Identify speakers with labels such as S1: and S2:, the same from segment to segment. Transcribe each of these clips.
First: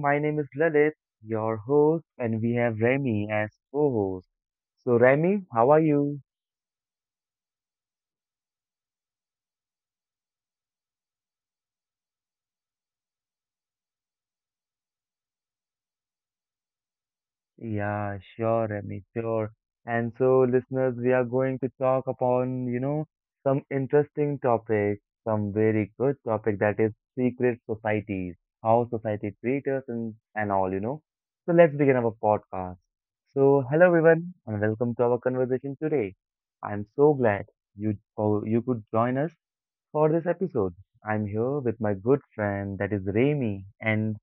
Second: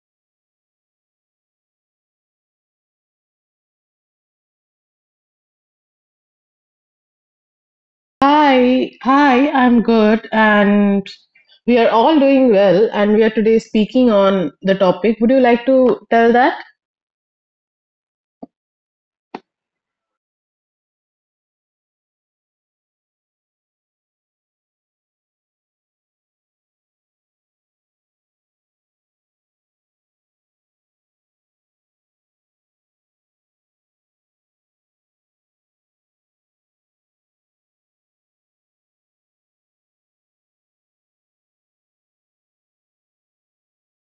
S1: My name is Lalit, your host, and we have Remy as co-host. So, Remy, how are you?
S2: Hi, I'm good, and we are all doing well, and we are today speaking on the topic. Would you like to tell that?
S1: Yeah, sure, Remy, sure. And so, listeners, we are going to talk upon, some interesting topics, some very good topic that is secret societies, how society treats us and all, you know. So let's begin our podcast. So, hello everyone, and welcome to our conversation today. I'm so glad you could join us for this episode. I'm here with my good friend, that is Remy, and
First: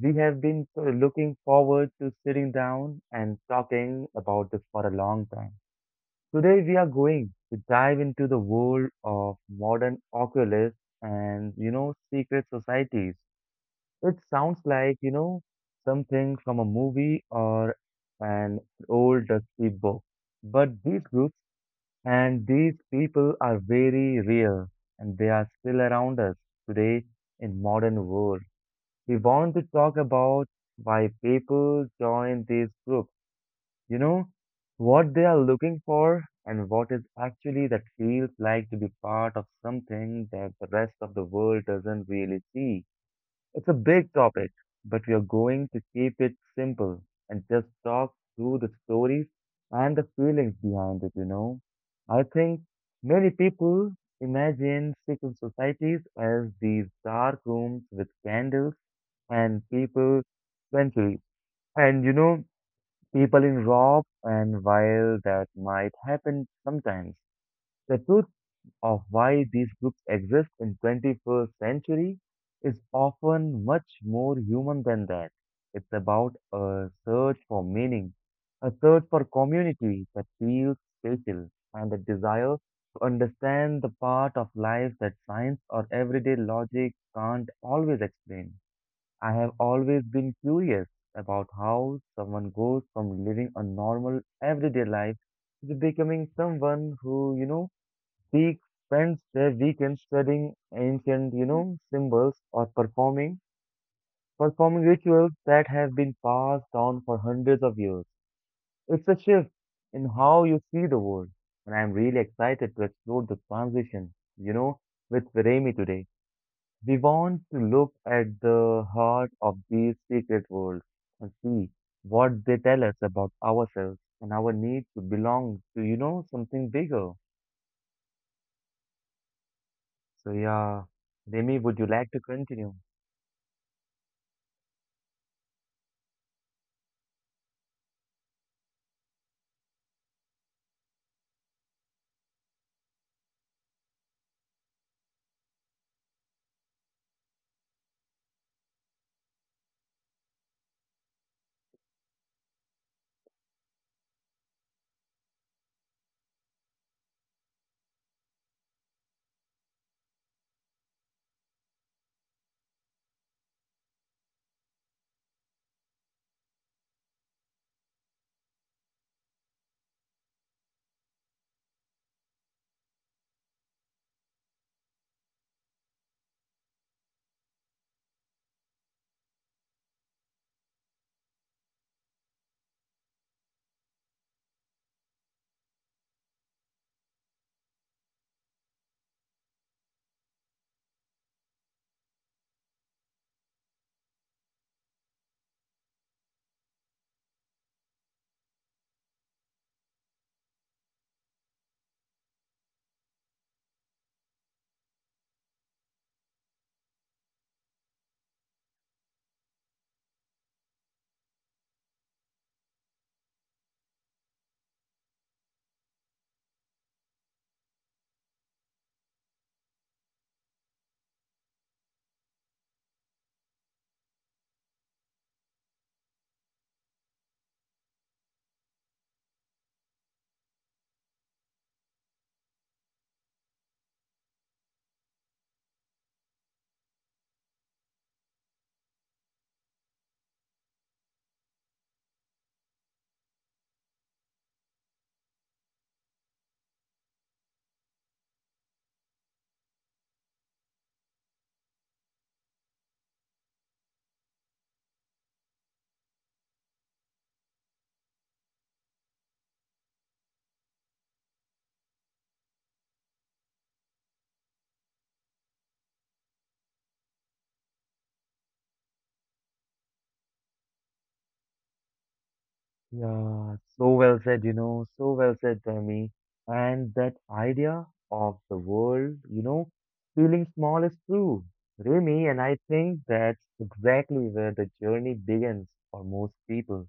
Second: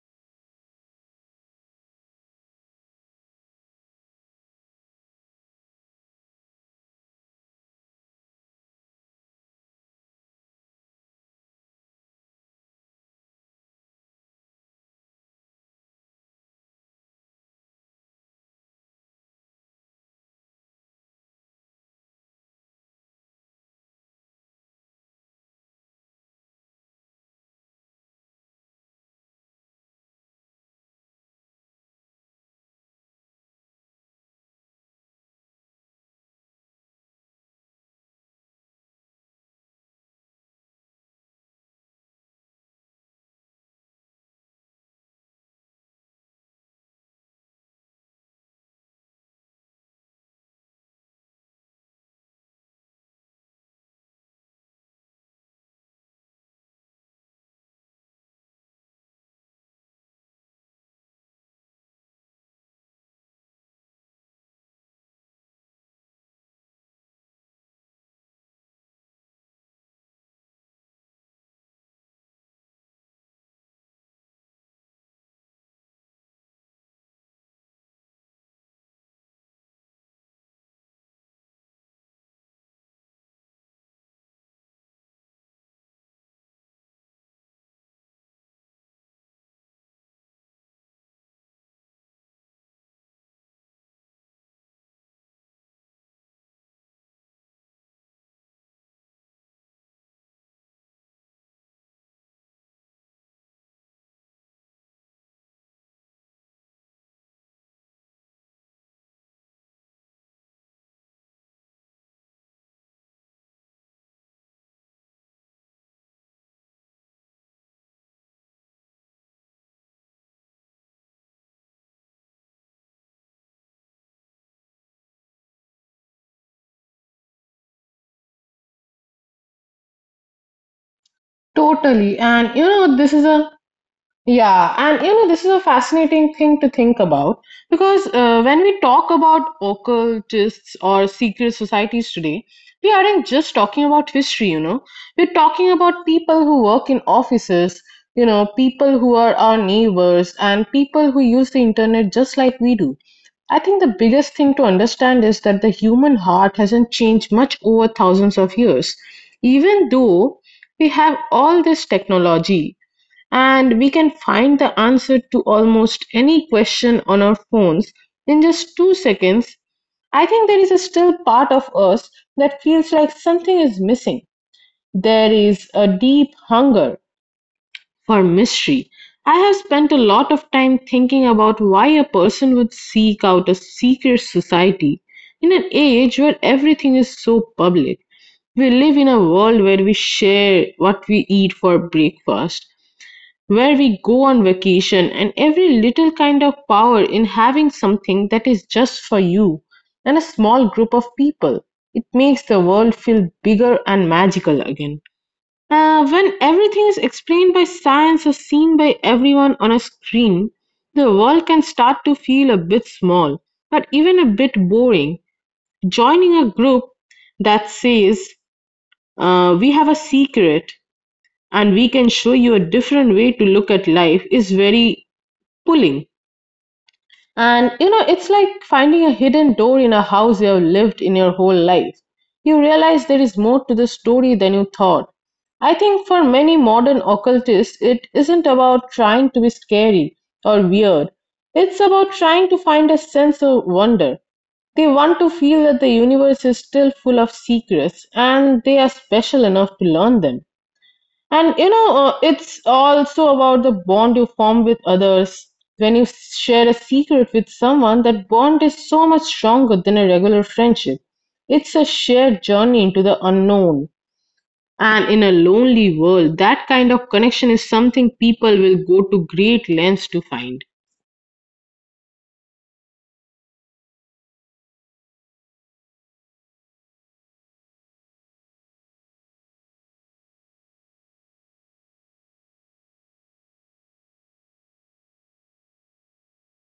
S1: we have been looking forward to sitting down and talking about this for a long time. Today, we are going to dive into the world of modern Oculus and, you know, secret societies. It sounds like, you know, something from a movie or an old dusty book. But these groups and these people are very rare and they are still around us today in modern world. We want to talk about why people join these groups, you know, what they are looking for and what is actually that feels like to be part of something that the rest of the world doesn't really see. It's a big topic, but we are going to keep it simple and just talk through the stories and the feelings behind it. I think many people imagine secret societies as these dark rooms with candles and people centuries. And you know, people in rob and while that might happen sometimes, the truth of why these groups exist in 21st century is often much more human than that. It's about a search for meaning, a search for community that feels special, and a desire to understand the part of life that science or everyday logic can't always explain. I have always been curious about how someone goes from living a normal everyday life to becoming someone who, you know, Seek spends their weekends studying ancient, you know, symbols or performing rituals that have been passed down for hundreds of years. It's a shift in how you see the world, and I'm really excited to explore the transition, you know, with Viremi today. We want to look at the heart of these secret worlds and see what they tell us about ourselves and our need to belong to, you know, something bigger. So yeah, Remy, would you like
S2: Totally.
S1: to
S2: And you
S1: continue?
S2: know, this is a Yeah, and you know, this is a fascinating thing to think about because when we talk about occultists or secret societies today, we aren't just talking about history, you know, we're talking about people who work in offices, you know, people who are our neighbors, and people who use the internet just like we do. I think the biggest thing to understand is that the human heart hasn't changed much over thousands of years. Even though we have all this technology, and we can find the answer to almost any question on our phones in just 2 seconds. I think there is a still part of us that feels like something is missing. There is a deep hunger for mystery. I have spent a lot of time thinking about why a person would seek out a secret society in an age where everything is so public. We live in a world where we share what we eat for breakfast, where we go on vacation and every little kind of power in having something that is just for you and a small group of people. It makes the world feel bigger and magical again. When everything is explained by science or seen by everyone on a screen, the world can start to feel a bit small, but even a bit boring. Joining a group that says, we have a secret and we can show you a different way to look at life is very pulling. And you know, it's like finding a hidden door in a house you have lived in your whole life. You realize there is more to the story than you thought. I think for many modern occultists, it isn't about trying to be scary or weird. It's about trying to find a sense of wonder. They want to feel that the universe is still full of secrets and they are special enough to learn them. And you know, it's also about the bond you form with others. When you share a secret with someone, that bond is so much stronger than a regular friendship. It's a shared journey into the unknown. And in a lonely world, that kind of connection is something people will go to great lengths to find.
S1: Yeah, so well said, you know, so well said, Remy. And that idea of the world, you know, feeling small is true, Remy. And I think that's exactly where the journey begins for most people.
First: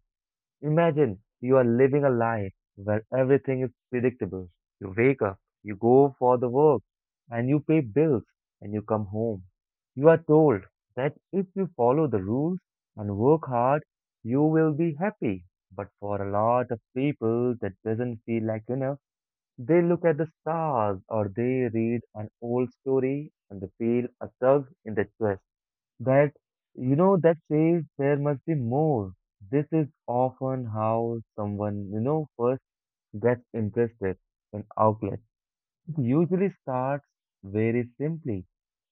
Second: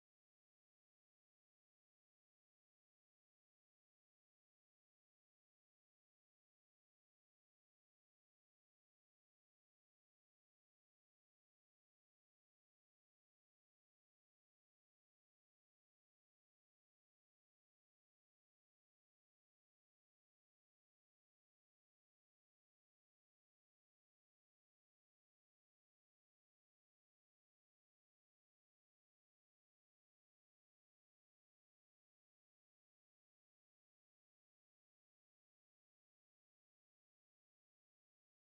S1: Imagine you are living a life where everything is predictable. You wake up, you go for the work, and you pay bills, and you come home. You are told that if you follow the rules and work hard, you will be happy. But for a lot of people, that doesn't feel like enough. They look at the stars or they read an old story and they feel a tug in their chest that you know that says there must be more. This is often how someone you know first gets interested in outlets. It usually starts very simply.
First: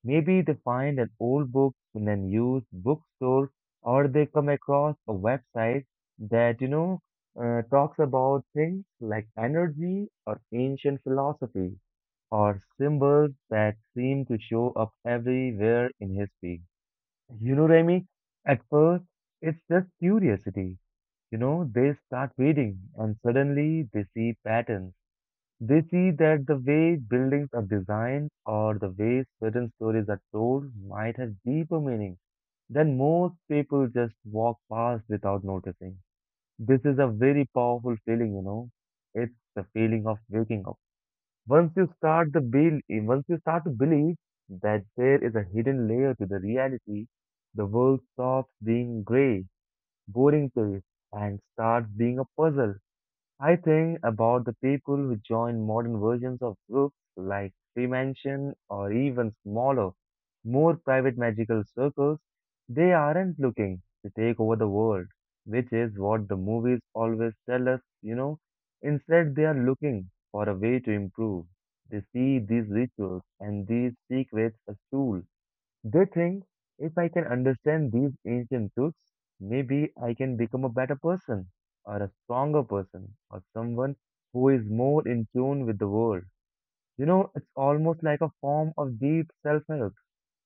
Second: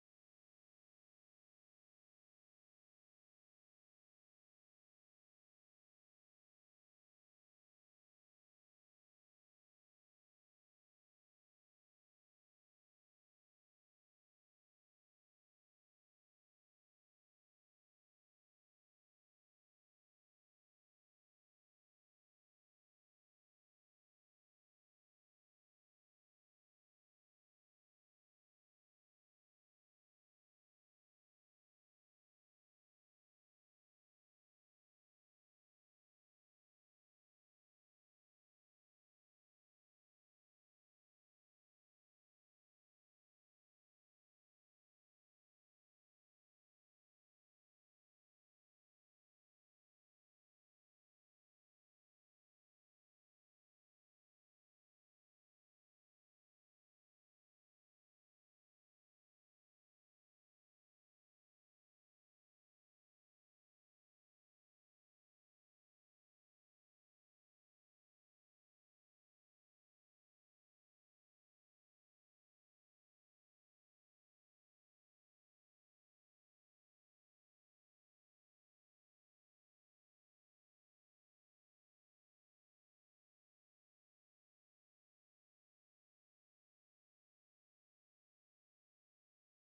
S1: Maybe they find an old book in an used bookstore, or they come across a website that you know talks about things like energy or ancient philosophy or symbols that seem to show up everywhere in history. You know, Remy, at first it's just curiosity. You know, they start reading and suddenly they see patterns. They see that the way buildings are designed or the way certain stories are told might have deeper meaning than most people just walk past without noticing. This is a very powerful feeling, you know. It's the feeling of waking up. Once you start the bel Once you start to believe that there is a hidden layer to the reality, the world stops being gray, boring place and starts being a puzzle. I think about the people who join modern versions of groups like Freemansion or even smaller, more private magical circles. They aren't looking to take over the world, which is what the movies always tell us, you know. Instead, they are looking for a way to improve. They see these rituals and these secrets as tools they think if I can understand these ancient truths, maybe I can become a better person, or a stronger person, or someone who is more in tune with the world. You know, it's almost like a form of deep self help,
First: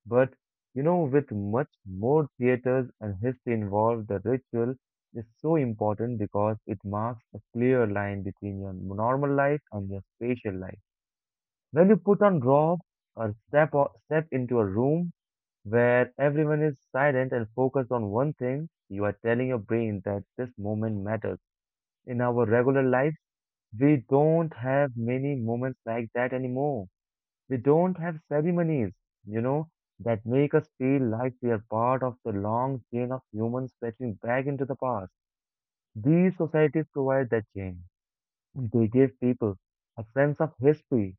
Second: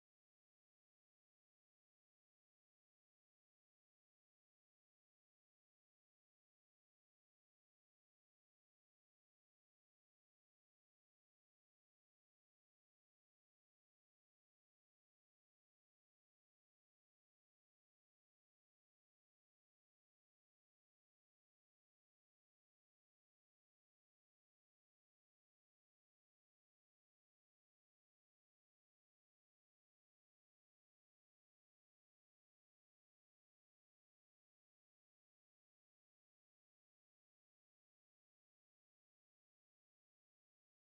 S1: but you know, with much more theaters and history involved, the ritual is so important because it marks a clear line between your normal life and your spiritual life. When you put on robe or step into a room, where everyone is silent and focused on one thing, you are telling your brain that this moment matters. In our regular lives, we don't have many moments like that anymore. We don't have ceremonies, you know, that make us feel like we are part of the long chain of humans stretching back into the past. These societies provide that chain. They give people a sense of history,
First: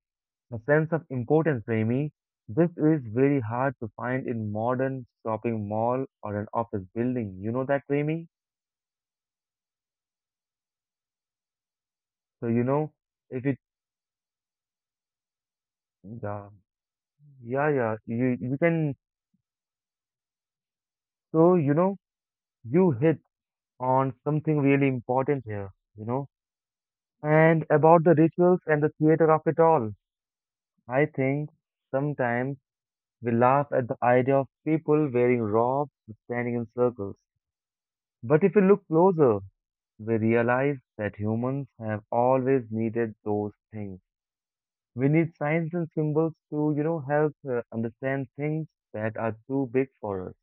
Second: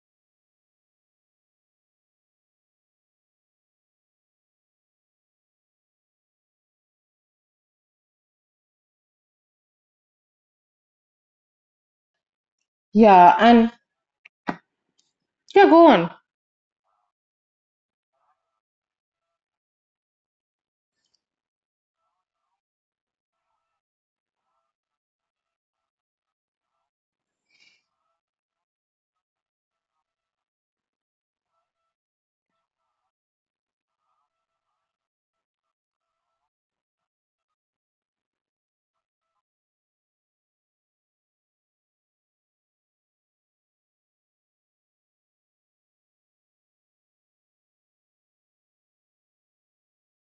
S1: a sense of importance, Premi. This is very hard to find in modern shopping mall or an office building. You know that, Premi? So you know if
S2: Yeah,
S1: it
S2: and yeah, go on.
S1: Yeah, yeah, yeah, you can. So you know, you hit on something really important here, you know. And about the rituals and the theater of it all. I think sometimes we laugh at the idea of people wearing robes and standing in circles. But if you look closer, we realize that humans have always needed those things. We need signs and symbols to, you know, help understand things that are too big for us.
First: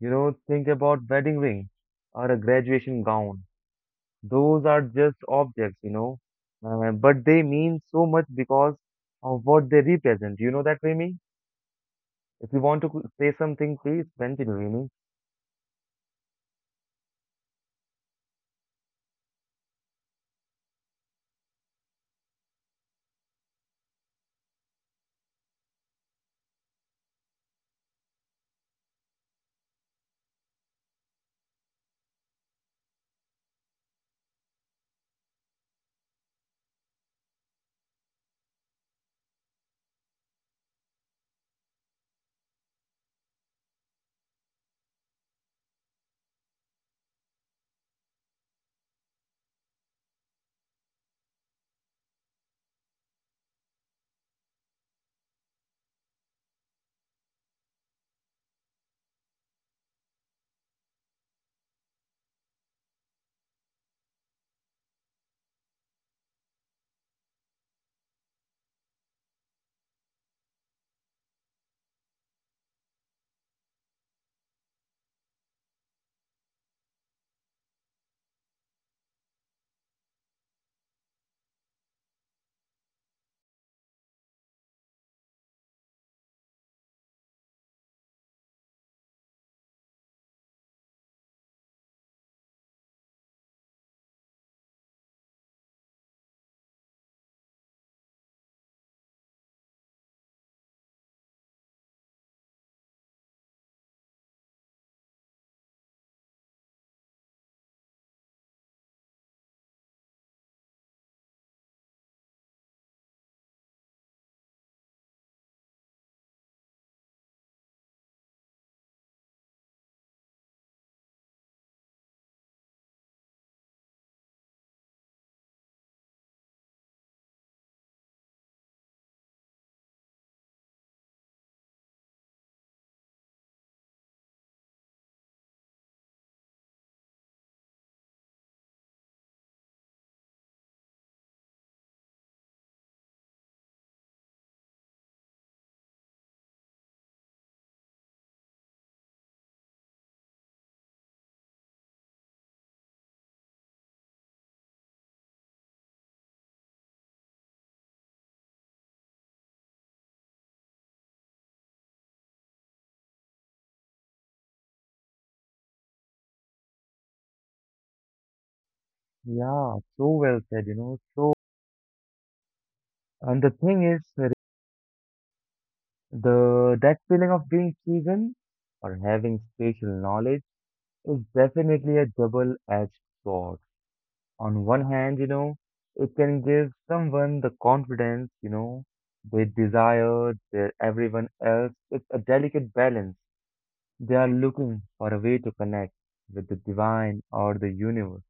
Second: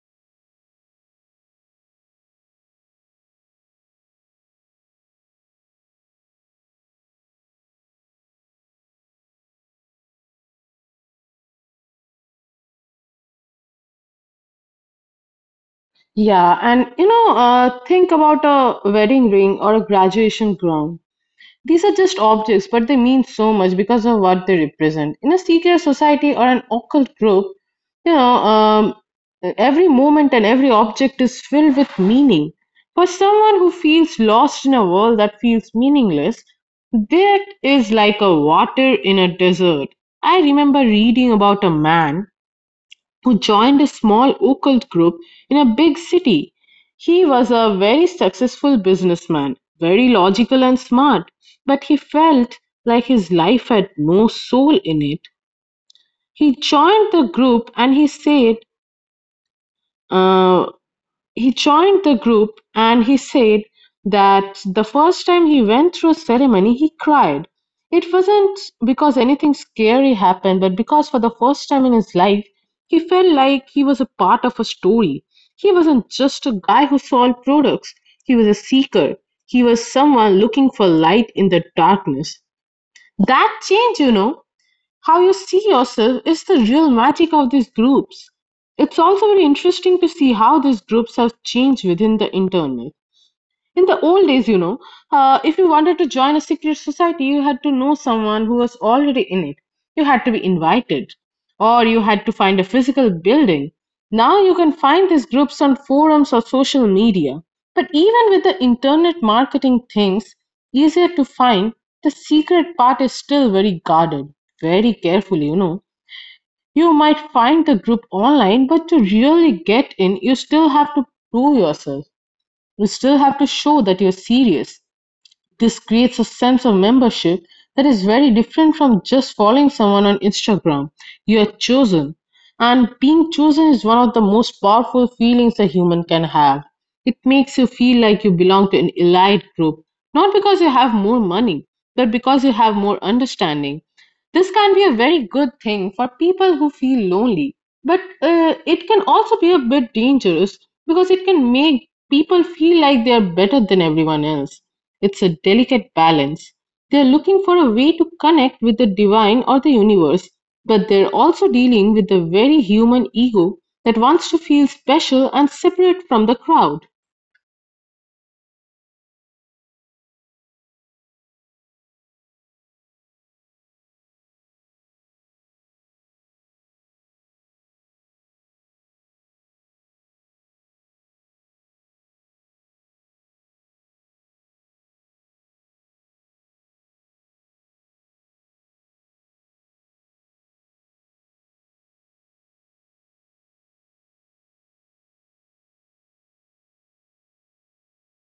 S1: You know, think about wedding ring or a graduation gown. Those are just objects, you know, but they mean so much because of what they represent. You know that, Remy? If you want to c- Say something, please continue, Remy.
S2: Yeah, and you know, think about a wedding ring or a graduation gown. These are just objects, but they mean so much because of what they represent. In a secret society or an occult group, you know, um, every moment and every object is filled with meaning. For someone who feels lost in a world that feels meaningless, that is like a water in a desert. I remember reading about a man who joined a small occult group in a big city. He was a very successful businessman, very logical and smart, but he felt like his life had no soul in it. He joined the group and he said, uh, he joined the group and he said that the first time he went through ceremony he cried. It wasn't because anything scary happened, but because for the first time in his life he felt like he was a part of a story. He wasn't just a guy who sold products, he was a seeker. He was someone looking for light in the darkness. That change, you know, how you see yourself is the real magic of these groups. It's also very interesting to see how these groups have changed within the internet. In the old days, you know, if you wanted to join a secret society, you had to know someone who was already in it. You had to be invited, or you had to find a physical building. Now you can find these groups on forums or social media. But even with the internet marketing things easier to find, the secret part is still very guarded, very carefully, you know. You might find the group online, but to really get in, you still have to prove yourself you still have to show that you're serious. This creates a sense of membership that is very different from just following someone on Instagram. You are chosen. And being chosen is one of the most powerful feelings a human can have. It makes you feel like you belong to an elite group, not because you have more money, but because you have more understanding. This can be a very good thing for people who feel lonely, but it can also be a bit dangerous because it can make people feel like they are better than everyone else. It's a delicate balance. They are looking for a way to connect with the divine or the universe, but they're also dealing with the very human ego that wants to feel special and separate from the crowd.
S1: Yeah, so well said, you know, so. And the thing is, The that feeling of being chosen or having spatial knowledge is definitely a double-edged sword. On one hand, you know, it can give someone the confidence, you know, they desire, they everyone else. It's a delicate balance. They are looking for a way to connect with the divine or the universe,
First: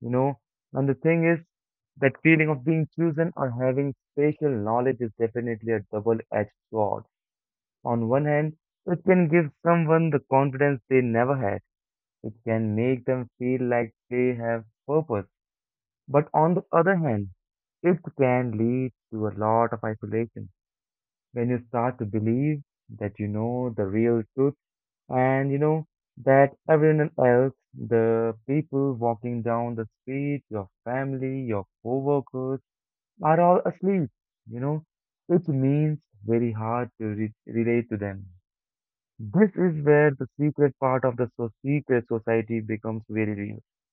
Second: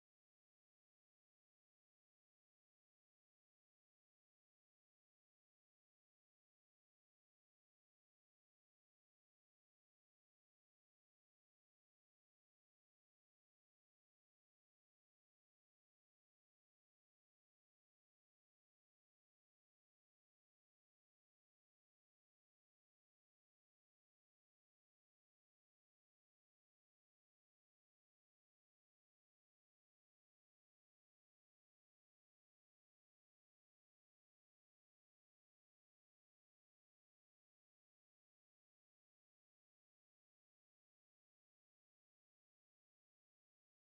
S1: you know. And the thing is, that feeling of being chosen or having spatial knowledge is definitely a double-edged sword on one hand, it can give someone the confidence they never had. It can make them feel like they have purpose. But on the other hand, it can lead to a lot of isolation when you start to believe that you know the real truth and you know that everyone else, the people walking down the street, your family, your coworkers, are all asleep. You know, it means very hard to relate to them. This is where the secret part of the secret society becomes very real. It's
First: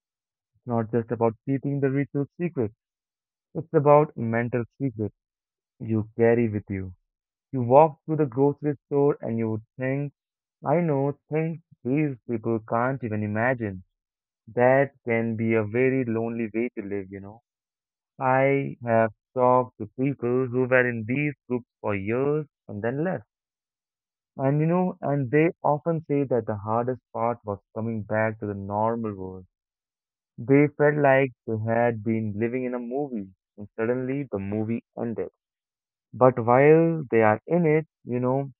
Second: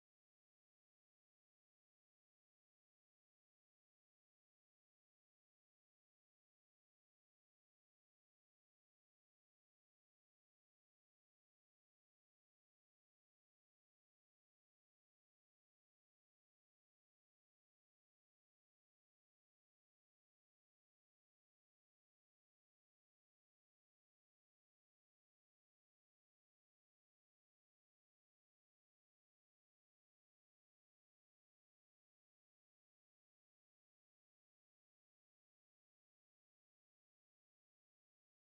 S1: not just about keeping the ritual secret, it's about mental secret you carry with you. You walk through the grocery store and you would think, I know things these people can't even imagine. That can be a very lonely way to live, you know. I have talked to people who were in these groups for years and then left. And you know, and they often say that the hardest part was coming back to the normal world. They felt like they had been living in a movie, and suddenly the movie ended. But while they are in it, you know,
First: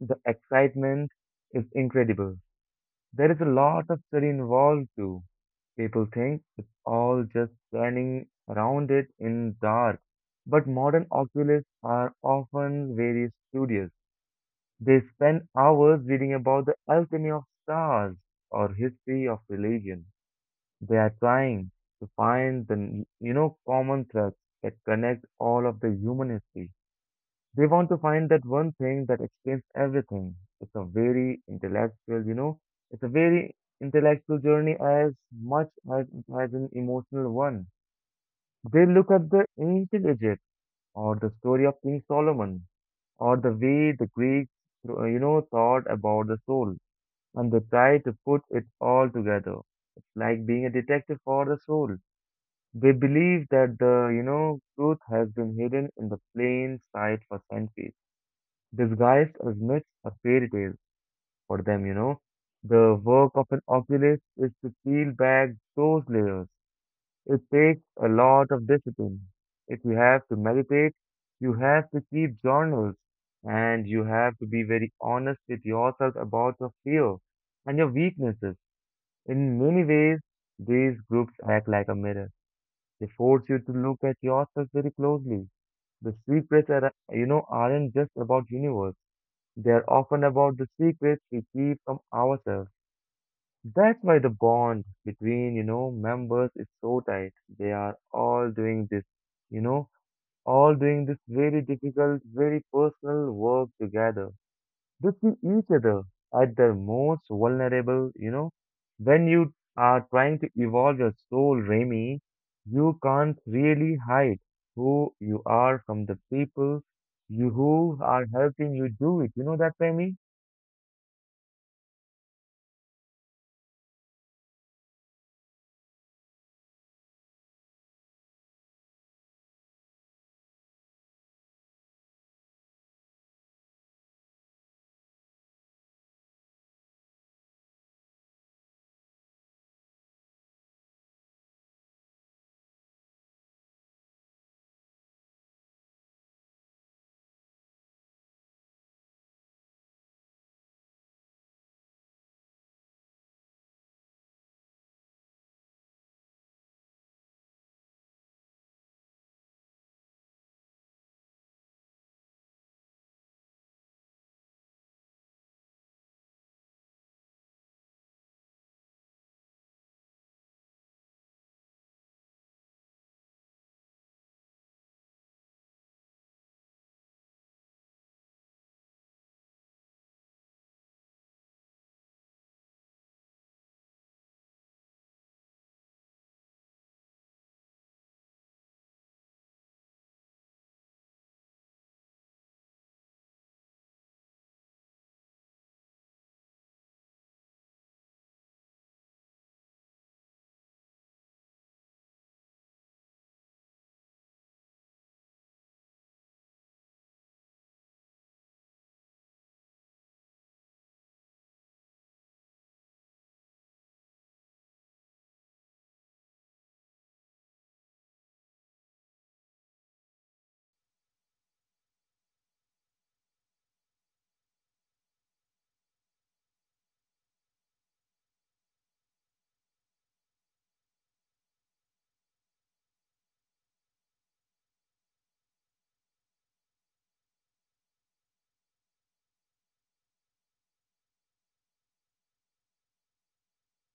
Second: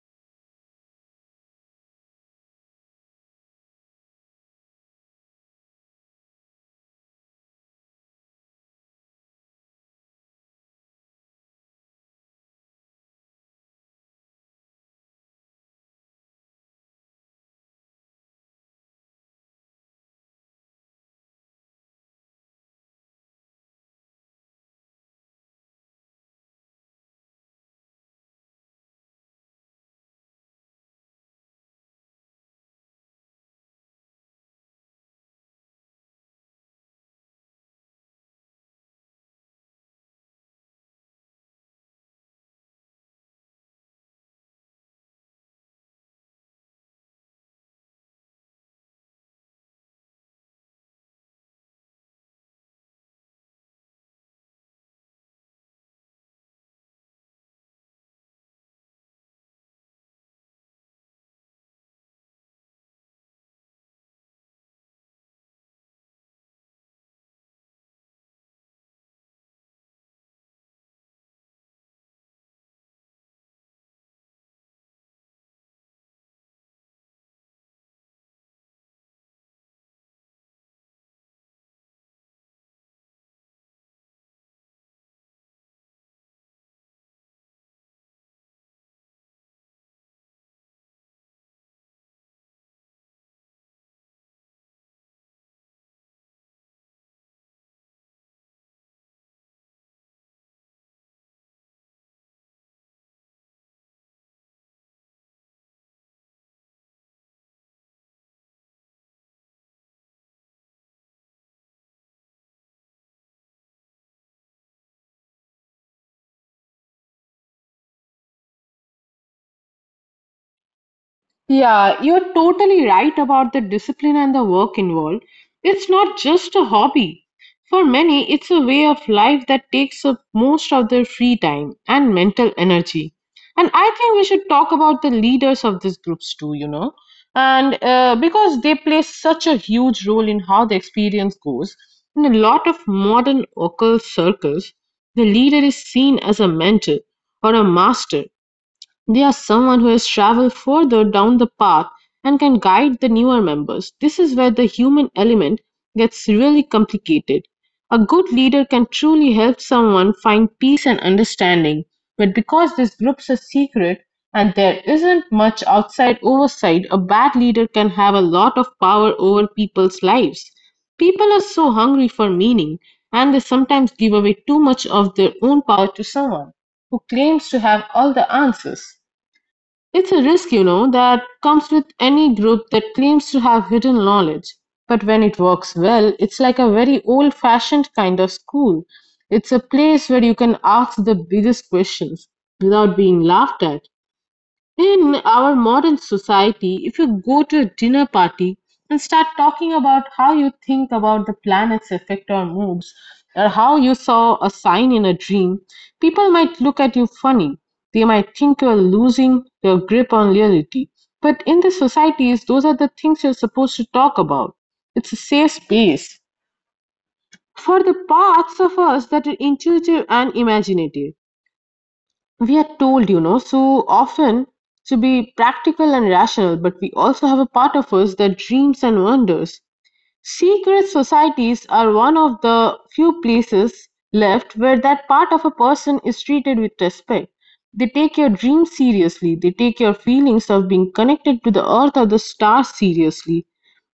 S1: the excitement is incredible. There is a lot of study involved too. People think it's all just standing around it in dark. But modern oculists are often very studious. They spend hours reading about the alchemy of stars or history of religion. They are trying to find the, you know, common threads that connect all of the human history. They want to find that one thing that explains everything. It's a very intellectual, you know, it's a very intellectual journey as much as it has an emotional one. They look at the ancient Egypt or the story of King Solomon or the way the Greeks, you know, thought about the soul and they try to put it all together. It's like being a detective for the soul. They believe that the, you know, truth has been hidden in the plain sight for centuries, disguised as myths or fairy tales for them, you know. The work of an oculist is to peel back those layers. It takes a lot of discipline. If you have to meditate, you have to keep journals, and you have to be very honest with yourself about your fear and your weaknesses in many ways, these groups act like a mirror. They force you to look at yourself very closely. The secrets are, aren't just about universe. They are often about the secrets we keep from ourselves. That's why the bond between, members is so tight. They are all doing this, you know, all doing this very difficult, very personal work together. They see each other at their most vulnerable. When you are trying to evolve your soul, Remy, you can't really hide who you are from the people you who are helping you do it. You know that, Remy?
S2: Yeah, you're totally right about the discipline and the work involved. It's not just a hobby. For many, it's a way of life that takes up most of their free time and mental energy. And I think we should talk about the leaders of these groups too, you know, and because they play such a huge role in how the experience goes. In a lot of modern occult circles, the leader is seen as a mentor or a master they are someone who has traveled further down the path and can guide the newer members. This is where the human element gets really complicated. A good leader can truly help someone find peace and understanding, but because these groups are secret and there isn't much outside oversight, a bad leader can have a lot of power over people's lives. People are so hungry for meaning, and they sometimes give away too much of their own power to someone who claims to have all the answers. It's a risk, you know, that comes with any group that claims to have hidden knowledge. But when it works well, it's like a very old fashioned kind of school. It's a place where you can ask the biggest questions without being laughed at. In our modern society, if you go to a dinner party and start talking about how you think about the planet's effect on moods or how you saw a sign in a dream, people might look at you funny. They might think you're losing your grip on reality. But in the societies, those are the things you're supposed to talk about. It's a safe space for the parts of us that are intuitive and imaginative. We are told, you know, so often to be practical and rational, but we also have a part of us that dreams and wonders. Secret societies are one of the few places left where that part of a person is treated with respect. They take your dreams seriously, they take your feelings of being connected to the earth or the stars seriously.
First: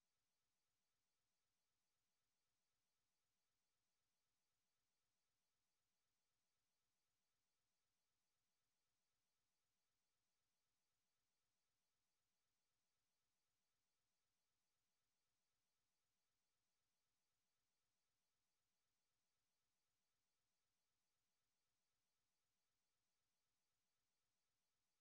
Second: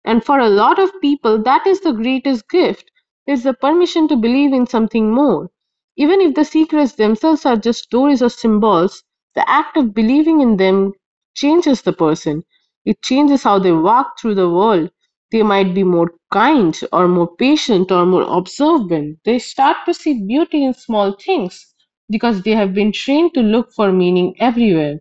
S2: And for a lot of people, that is the greatest gift is the permission to believe in something more. Even if the secrets themselves are just stories or symbols, the act of believing in them changes the person. It changes how they walk through the world. They might be more kind or more patient or more observant. They start to see beauty in small things because they have been trained to look for meaning everywhere.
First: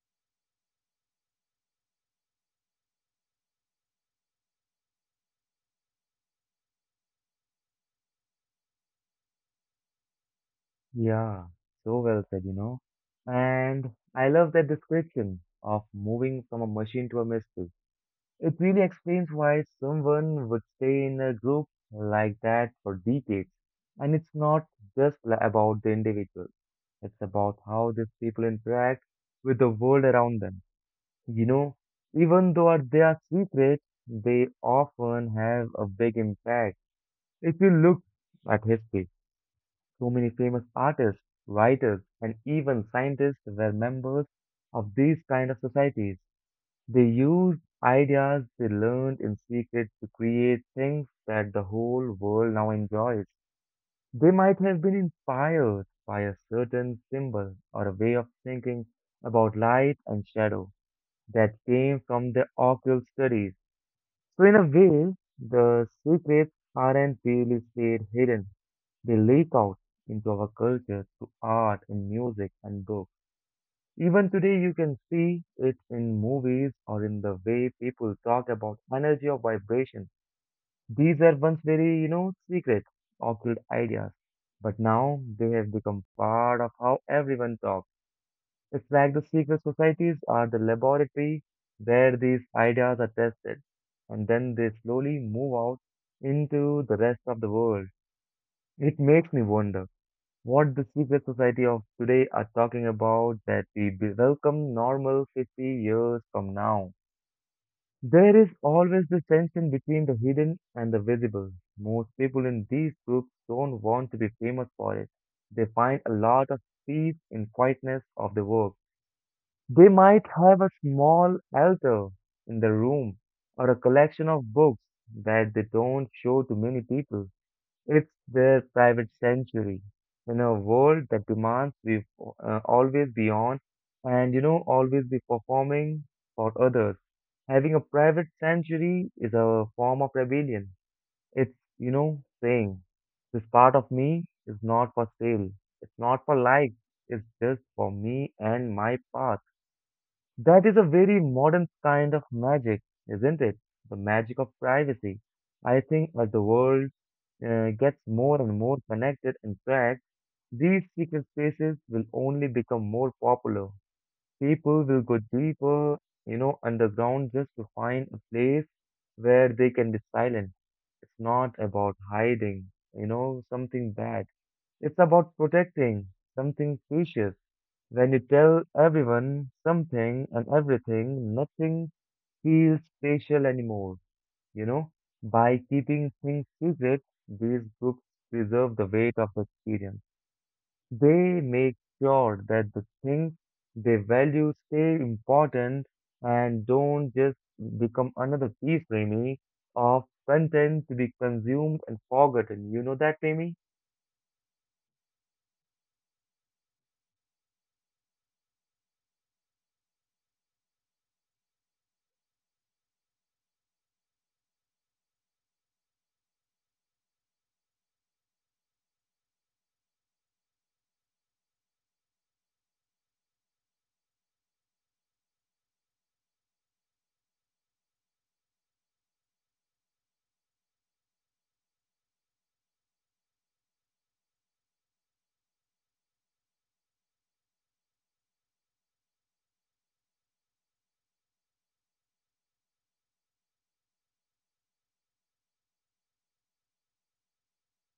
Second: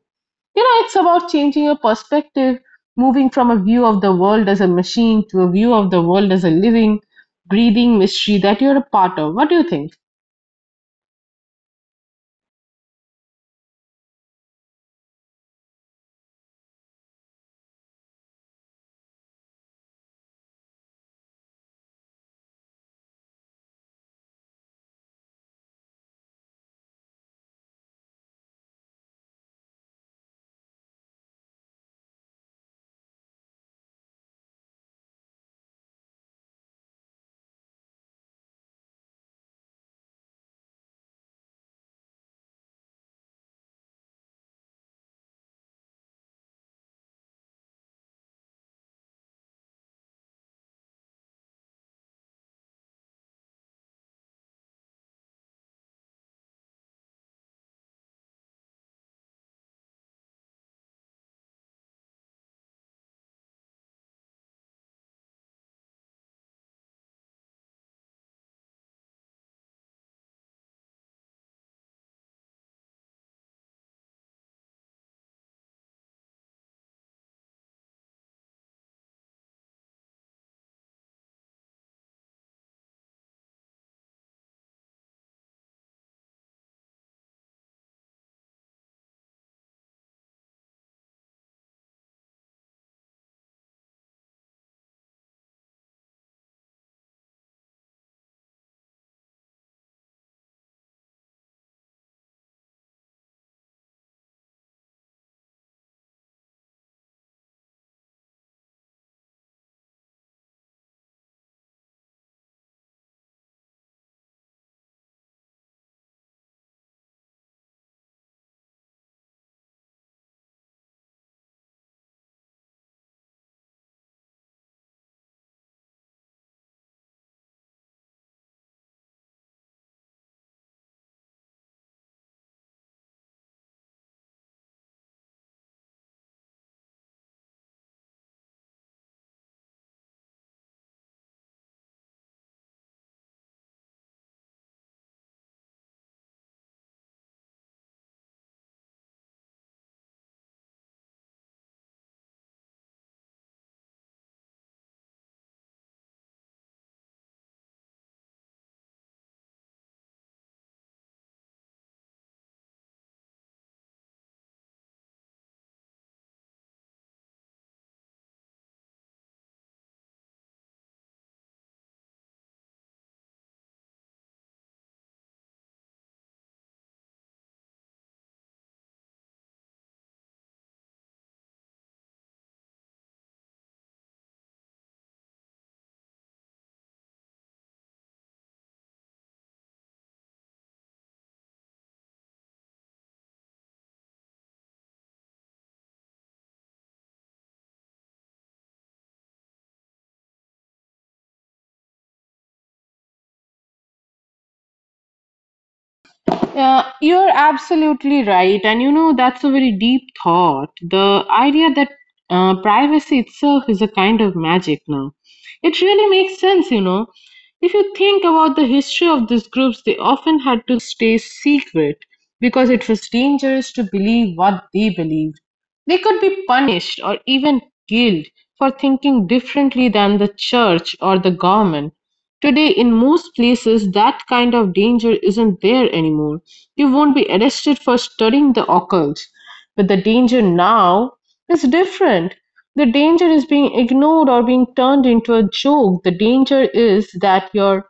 S2: You know, it's about changing your perspective, moving from a view of the world as a machine to a view of the world as a living, breathing mystery that you're a part of. What do you think?
S1: Yeah, so well said. And I love that description of moving from a machine to a mystery. It really explains why someone would stay in a group like that for decades. And it's not just about the individual, it's about how these people interact with the world around them. You know, even though they are secret, they often have a big impact. If you look at history, so many famous artists, writers, and even scientists were members of these kind of societies. They used ideas they learned in secret to create things that the whole world now enjoys. They might have been inspired by a certain symbol or a way of thinking about light and shadow that came from their occult studies. So, in a way, the secrets aren't really stayed hidden, they leak out into our culture through art and music and books. Even today, you can see it in movies or in the way people talk about energy or vibration. These are once very secret, occult ideas. But now they have become part of how everyone talks. It's like the secret societies are the laboratory where these ideas are tested, and then they slowly move out into the rest of the world. It makes me wonder what the secret society of today are talking about that we welcome normal 50 years from now. There is always this tension between the hidden and the visible. Most people in these groups don't want to be famous for it. They find a lot of peace in quietness of the work. They might have a small altar in the room or a collection of books that they don't show to many people. It's their private sanctuary in a world that demands we always be on and always be performing for others. Having a private sanctuary is a form of rebellion. It's saying this part of me is not for sale. It's not for life. It's just for me and my path. That is a very modern kind of magic, isn't it? The magic of privacy. I think as the world gets more and more connected. In fact, these secret spaces will only become more popular. People will go deeper, underground just to find a place where they can be silent. It's not about hiding, something bad. It's about protecting something precious. When you tell everyone something and everything, nothing feels special anymore. You know, by keeping things secret, these groups preserve the weight of experience. They make sure that the things they value stay important and don't just become another piece, Remy, of content to be consumed and forgotten. You know that, Remy?
S2: You're absolutely right. And you know, that's a very deep thought. The idea that privacy itself is a kind of magic now. It really makes sense, you know. If you think about the history of these groups, they often had to stay secret because it was dangerous to believe what they believed. They could be punished or even killed for thinking differently than the church or the government. Today in most places that kind of danger isn't there anymore. You won't be arrested for studying the occult. But the danger now is different. The danger is being ignored or being turned into a joke. The danger is that your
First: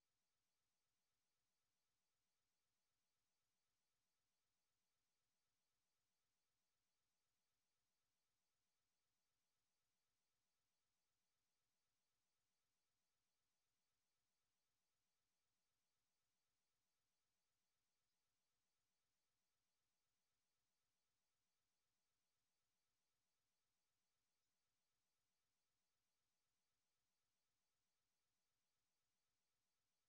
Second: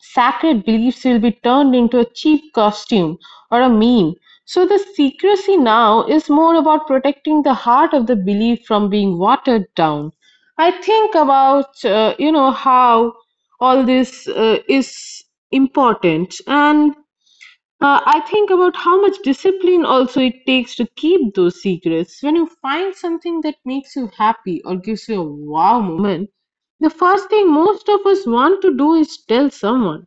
S2: sacred beliefs will be turned into a cheap costume or a meme, so the secrecy now is more about protecting the heart of the belief from being watered down. I think about you know how all this is important, and I think about how much discipline also it takes to keep those secrets. When you find something that makes you happy or gives you a wow moment, the first thing most of us want to do is tell someone.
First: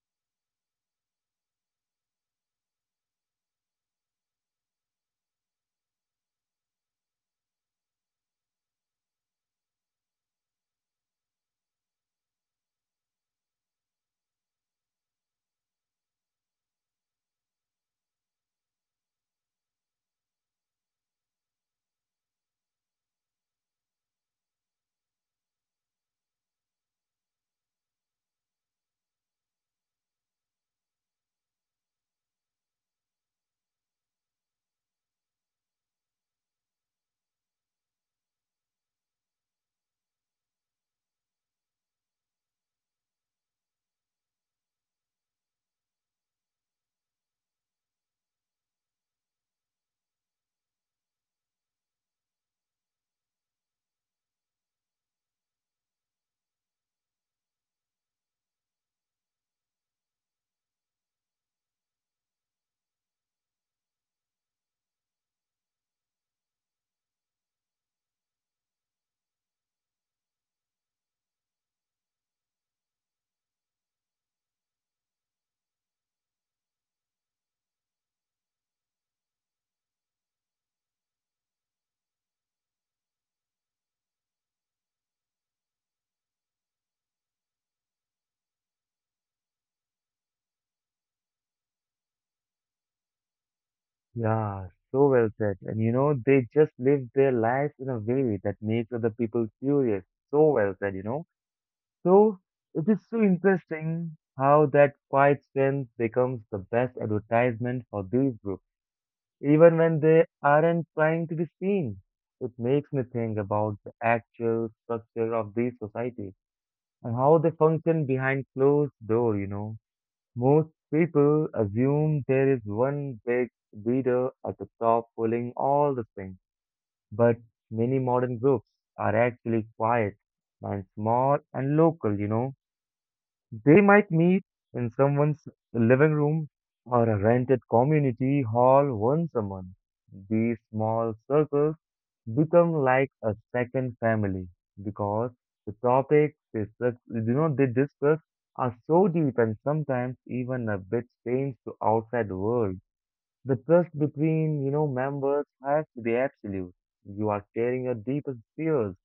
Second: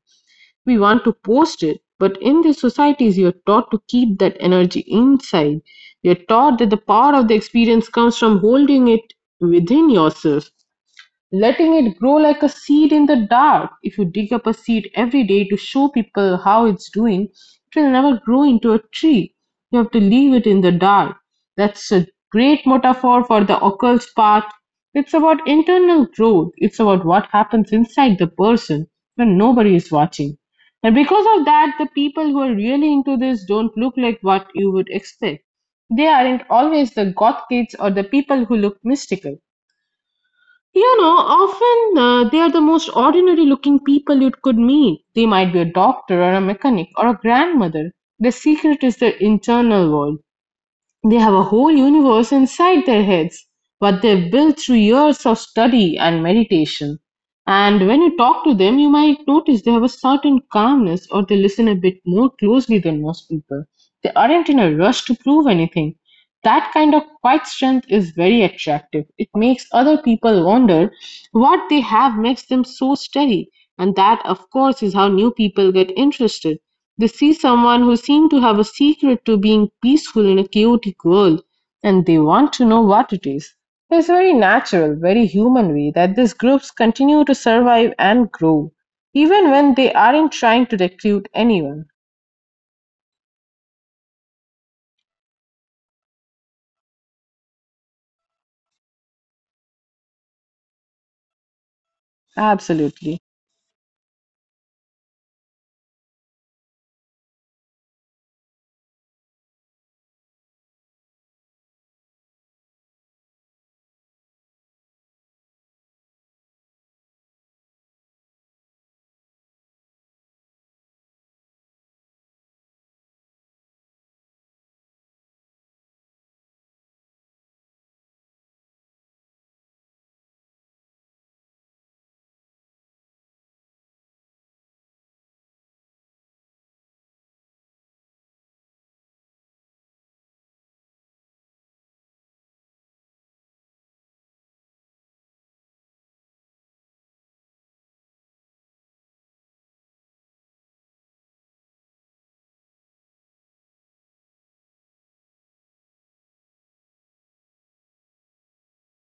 S2: We want to post it, but in these societies, you're taught to keep that energy inside. You're taught that the power of the experience comes from holding it within yourself, letting it grow like a seed in the dark. If you dig up a seed every day to show people how it's doing, it will never grow into a tree. You have to leave it in the dark. That's a great metaphor for the occult path. It's about internal growth, it's about what happens inside the person when nobody is watching. And because of that, the people who are really into this don't look like what you would expect. They aren't always the goth kids or the people who look mystical. You know, often they are the most ordinary looking people you could meet. They might be a doctor or a mechanic or a grandmother. The secret is their internal world. They have a whole universe inside their heads, what they've built through years of study and meditation. And when you talk to them, you might notice they have a certain calmness or they listen a bit more closely than most people. They aren't in a rush to prove anything. That kind of quiet strength is very attractive. It makes other people wonder what they have makes them so steady. And that, of course, is how new people get interested. They see someone who seems to have a secret to being peaceful in a chaotic world, and they want to know what it is. It's a very natural, very human way that these groups continue to survive and grow, even when they aren't trying to recruit anyone.
S1: Yeah, so well said. And you know, they just live their lives in a way that makes other people curious. So well said. So it is
S2: Absolutely.
S1: so interesting how that quiet strength becomes the best advertisement for these groups, even when they aren't trying to be seen. It makes me think about the actual structure of these societies and how they function behind closed door. Most people assume there is one big leader at the top pulling all the strings, but many modern groups are actually quiet and small and local, you know, they might meet in someone's living room or a rented community hall once a month. These small circles become like a second family because the topics they, sus- you know, they discuss are so deep and sometimes even a bit strange to outside world. The trust between, members has to be absolute. You are sharing your deepest fears,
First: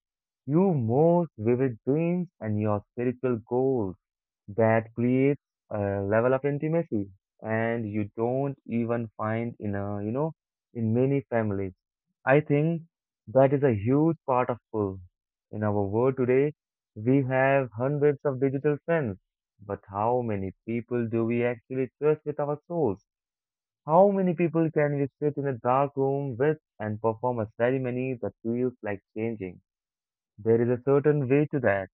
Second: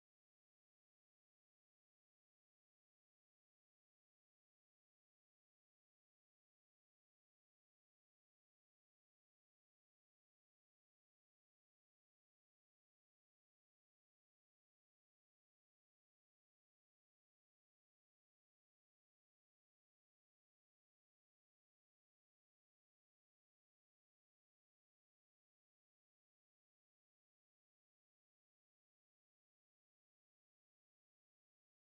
S1: your most vivid dreams and your spiritual goals that creates a level of intimacy and you don't even find in a in many families. I think that is a huge part of pull in our world today. We have hundreds of digital friends, but how many people do we actually trust with our souls? How many people can we sit in a dark room with and perform a ceremony that feels like changing? There is a certain way to that.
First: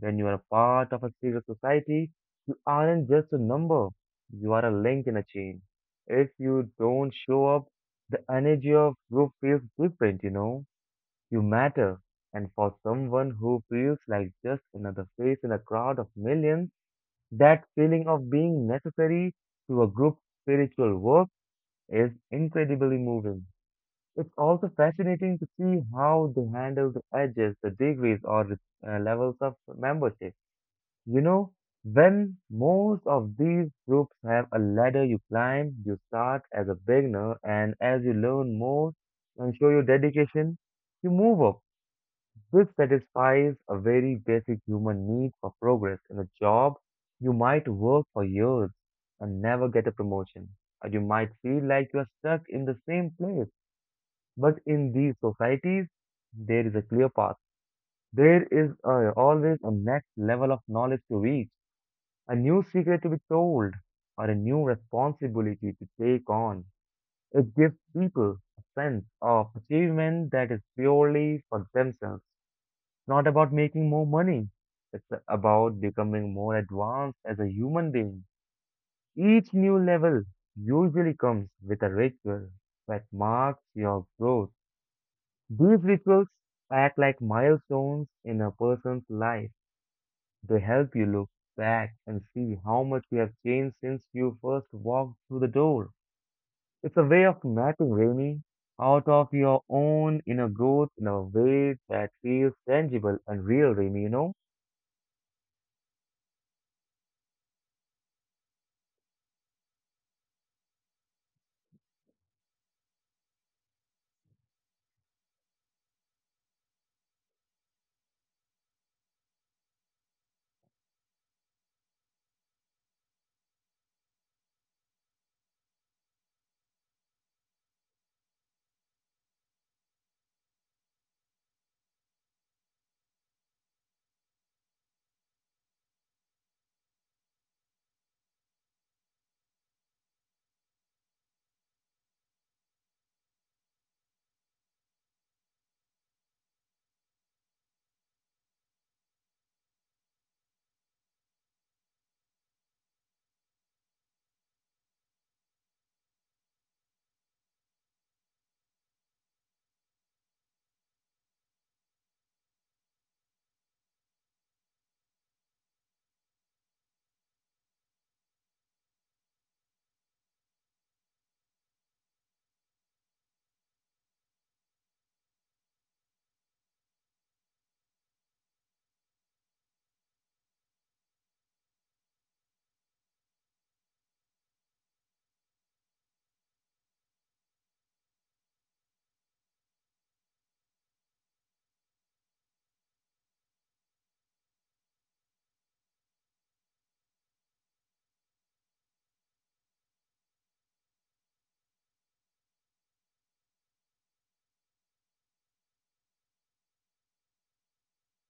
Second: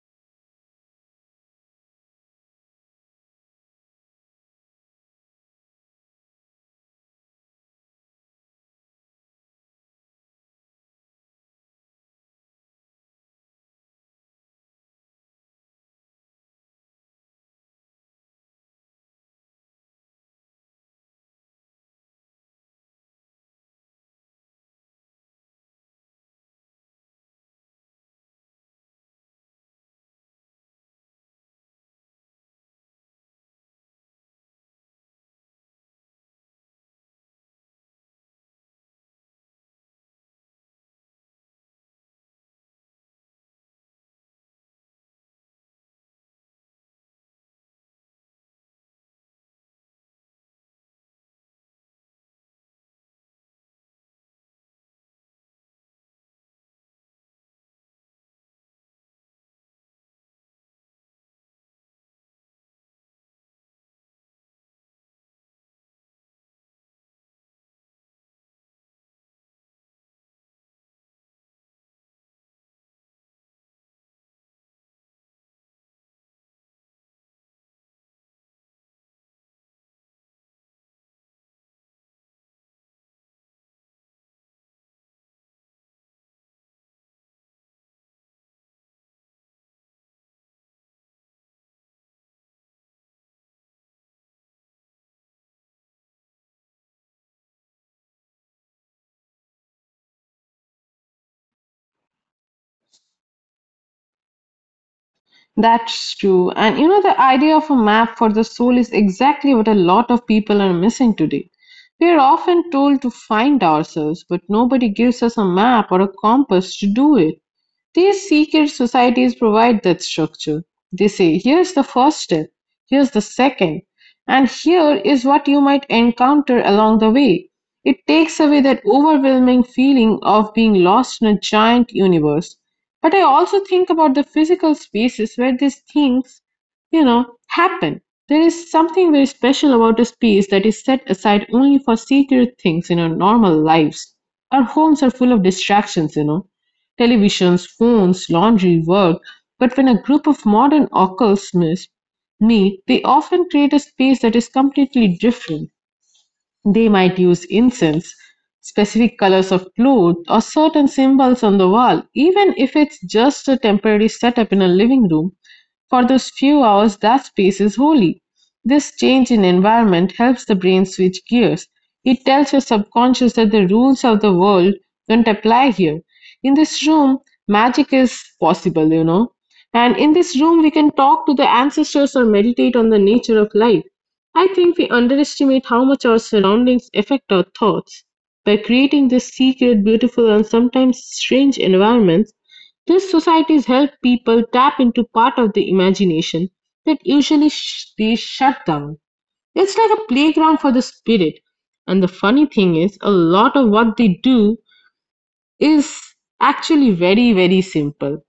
S1: When you are a part of a civil society, you aren't just a number, you are a link in a chain. If you don't show up, the energy of group feels different, you know. You matter. And for someone who feels like just another face in a crowd of millions, that feeling of being necessary to a group's spiritual work is incredibly moving. It's also fascinating to see how they handle the edges, the degrees, or levels of membership, you know, when most of these groups have a ladder you climb. You start as a beginner, and as you learn more and show your dedication, you move up, which satisfies a very basic human need for progress. In a job, you might work for years and never get a promotion, or you might feel like you are stuck in the same place. But in these societies, there is a clear path. There is always a next level of knowledge to reach, a new secret to be told, or a new responsibility to take on. It gives people a sense of achievement that is purely for themselves. It's not about making more money, it's about becoming more advanced as a human being. Each new level usually comes with a ritual that marks your growth. These rituals act like milestones in a person's life. They help you look back and see how much you have changed since you first walked through the door. It's a way of mapping Rainy out of your own inner growth in a way that feels tangible and real, Rainy, you know?
S2: That's true. And you know, the idea of a map for the soul is exactly what a lot of people are missing today. We are often told to find ourselves, but nobody gives us a map or a compass to do it. These secret societies provide that structure. They say, here's the first step, here's the second, and here is what you might encounter along the way. It takes away that overwhelming feeling of being lost in a giant universe. But I also think about the physical spaces where these things, you know, happen. There is something very special about a space that is set aside only for secret things in our normal lives. Our homes are full of distractions, you know, televisions, phones, laundry, work, but when a group of modern occults miss me, they often create a space that is completely different. They might use incense, specific colors of cloth, or certain symbols on the wall, even if it's just a temporary setup in a living room. For those few hours, that space is holy. This change in environment helps the brain switch gears. It tells your subconscious that the rules of the world don't apply here. In this room, magic is possible, you know. And in this room, we can talk to the ancestors or meditate on the nature of life. I think we underestimate how much our surroundings affect our thoughts. By creating this secret, beautiful, and sometimes strange environments, these societies help people tap into part of the imagination that usually they shut down. It's like a playground for the spirit. And the funny thing is, a lot of what they do is actually very, very simple.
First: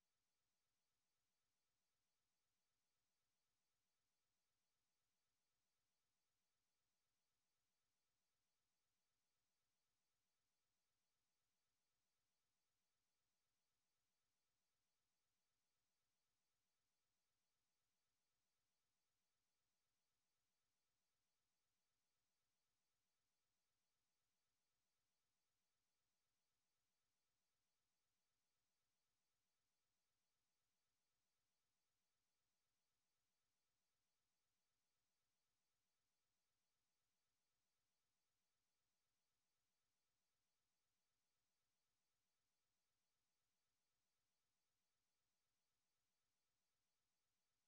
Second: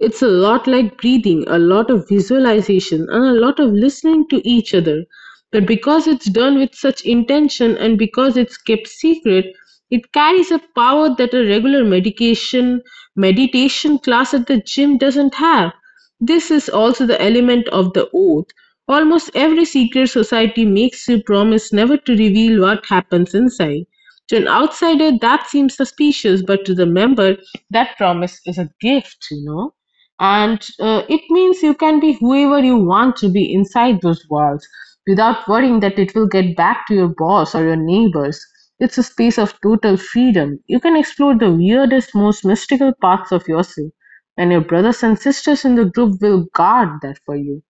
S2: It's a lot like breathing, a lot of visualization, and a lot of listening to each other. But because it's done with such intention and because it's kept secret, it carries a power that a regular medication meditation class at the gym doesn't have. This is also the element of the oath. Almost every secret society makes you promise never to reveal what happens inside. To an outsider, that seems suspicious, but to the member, that promise is a gift, you know? And it means you can be whoever you want to be inside those walls without worrying that it will get back to your boss or your neighbors. It's a space of total freedom. You can explore the weirdest, most mystical parts of yourself, and your brothers and sisters in the group will guard that for you.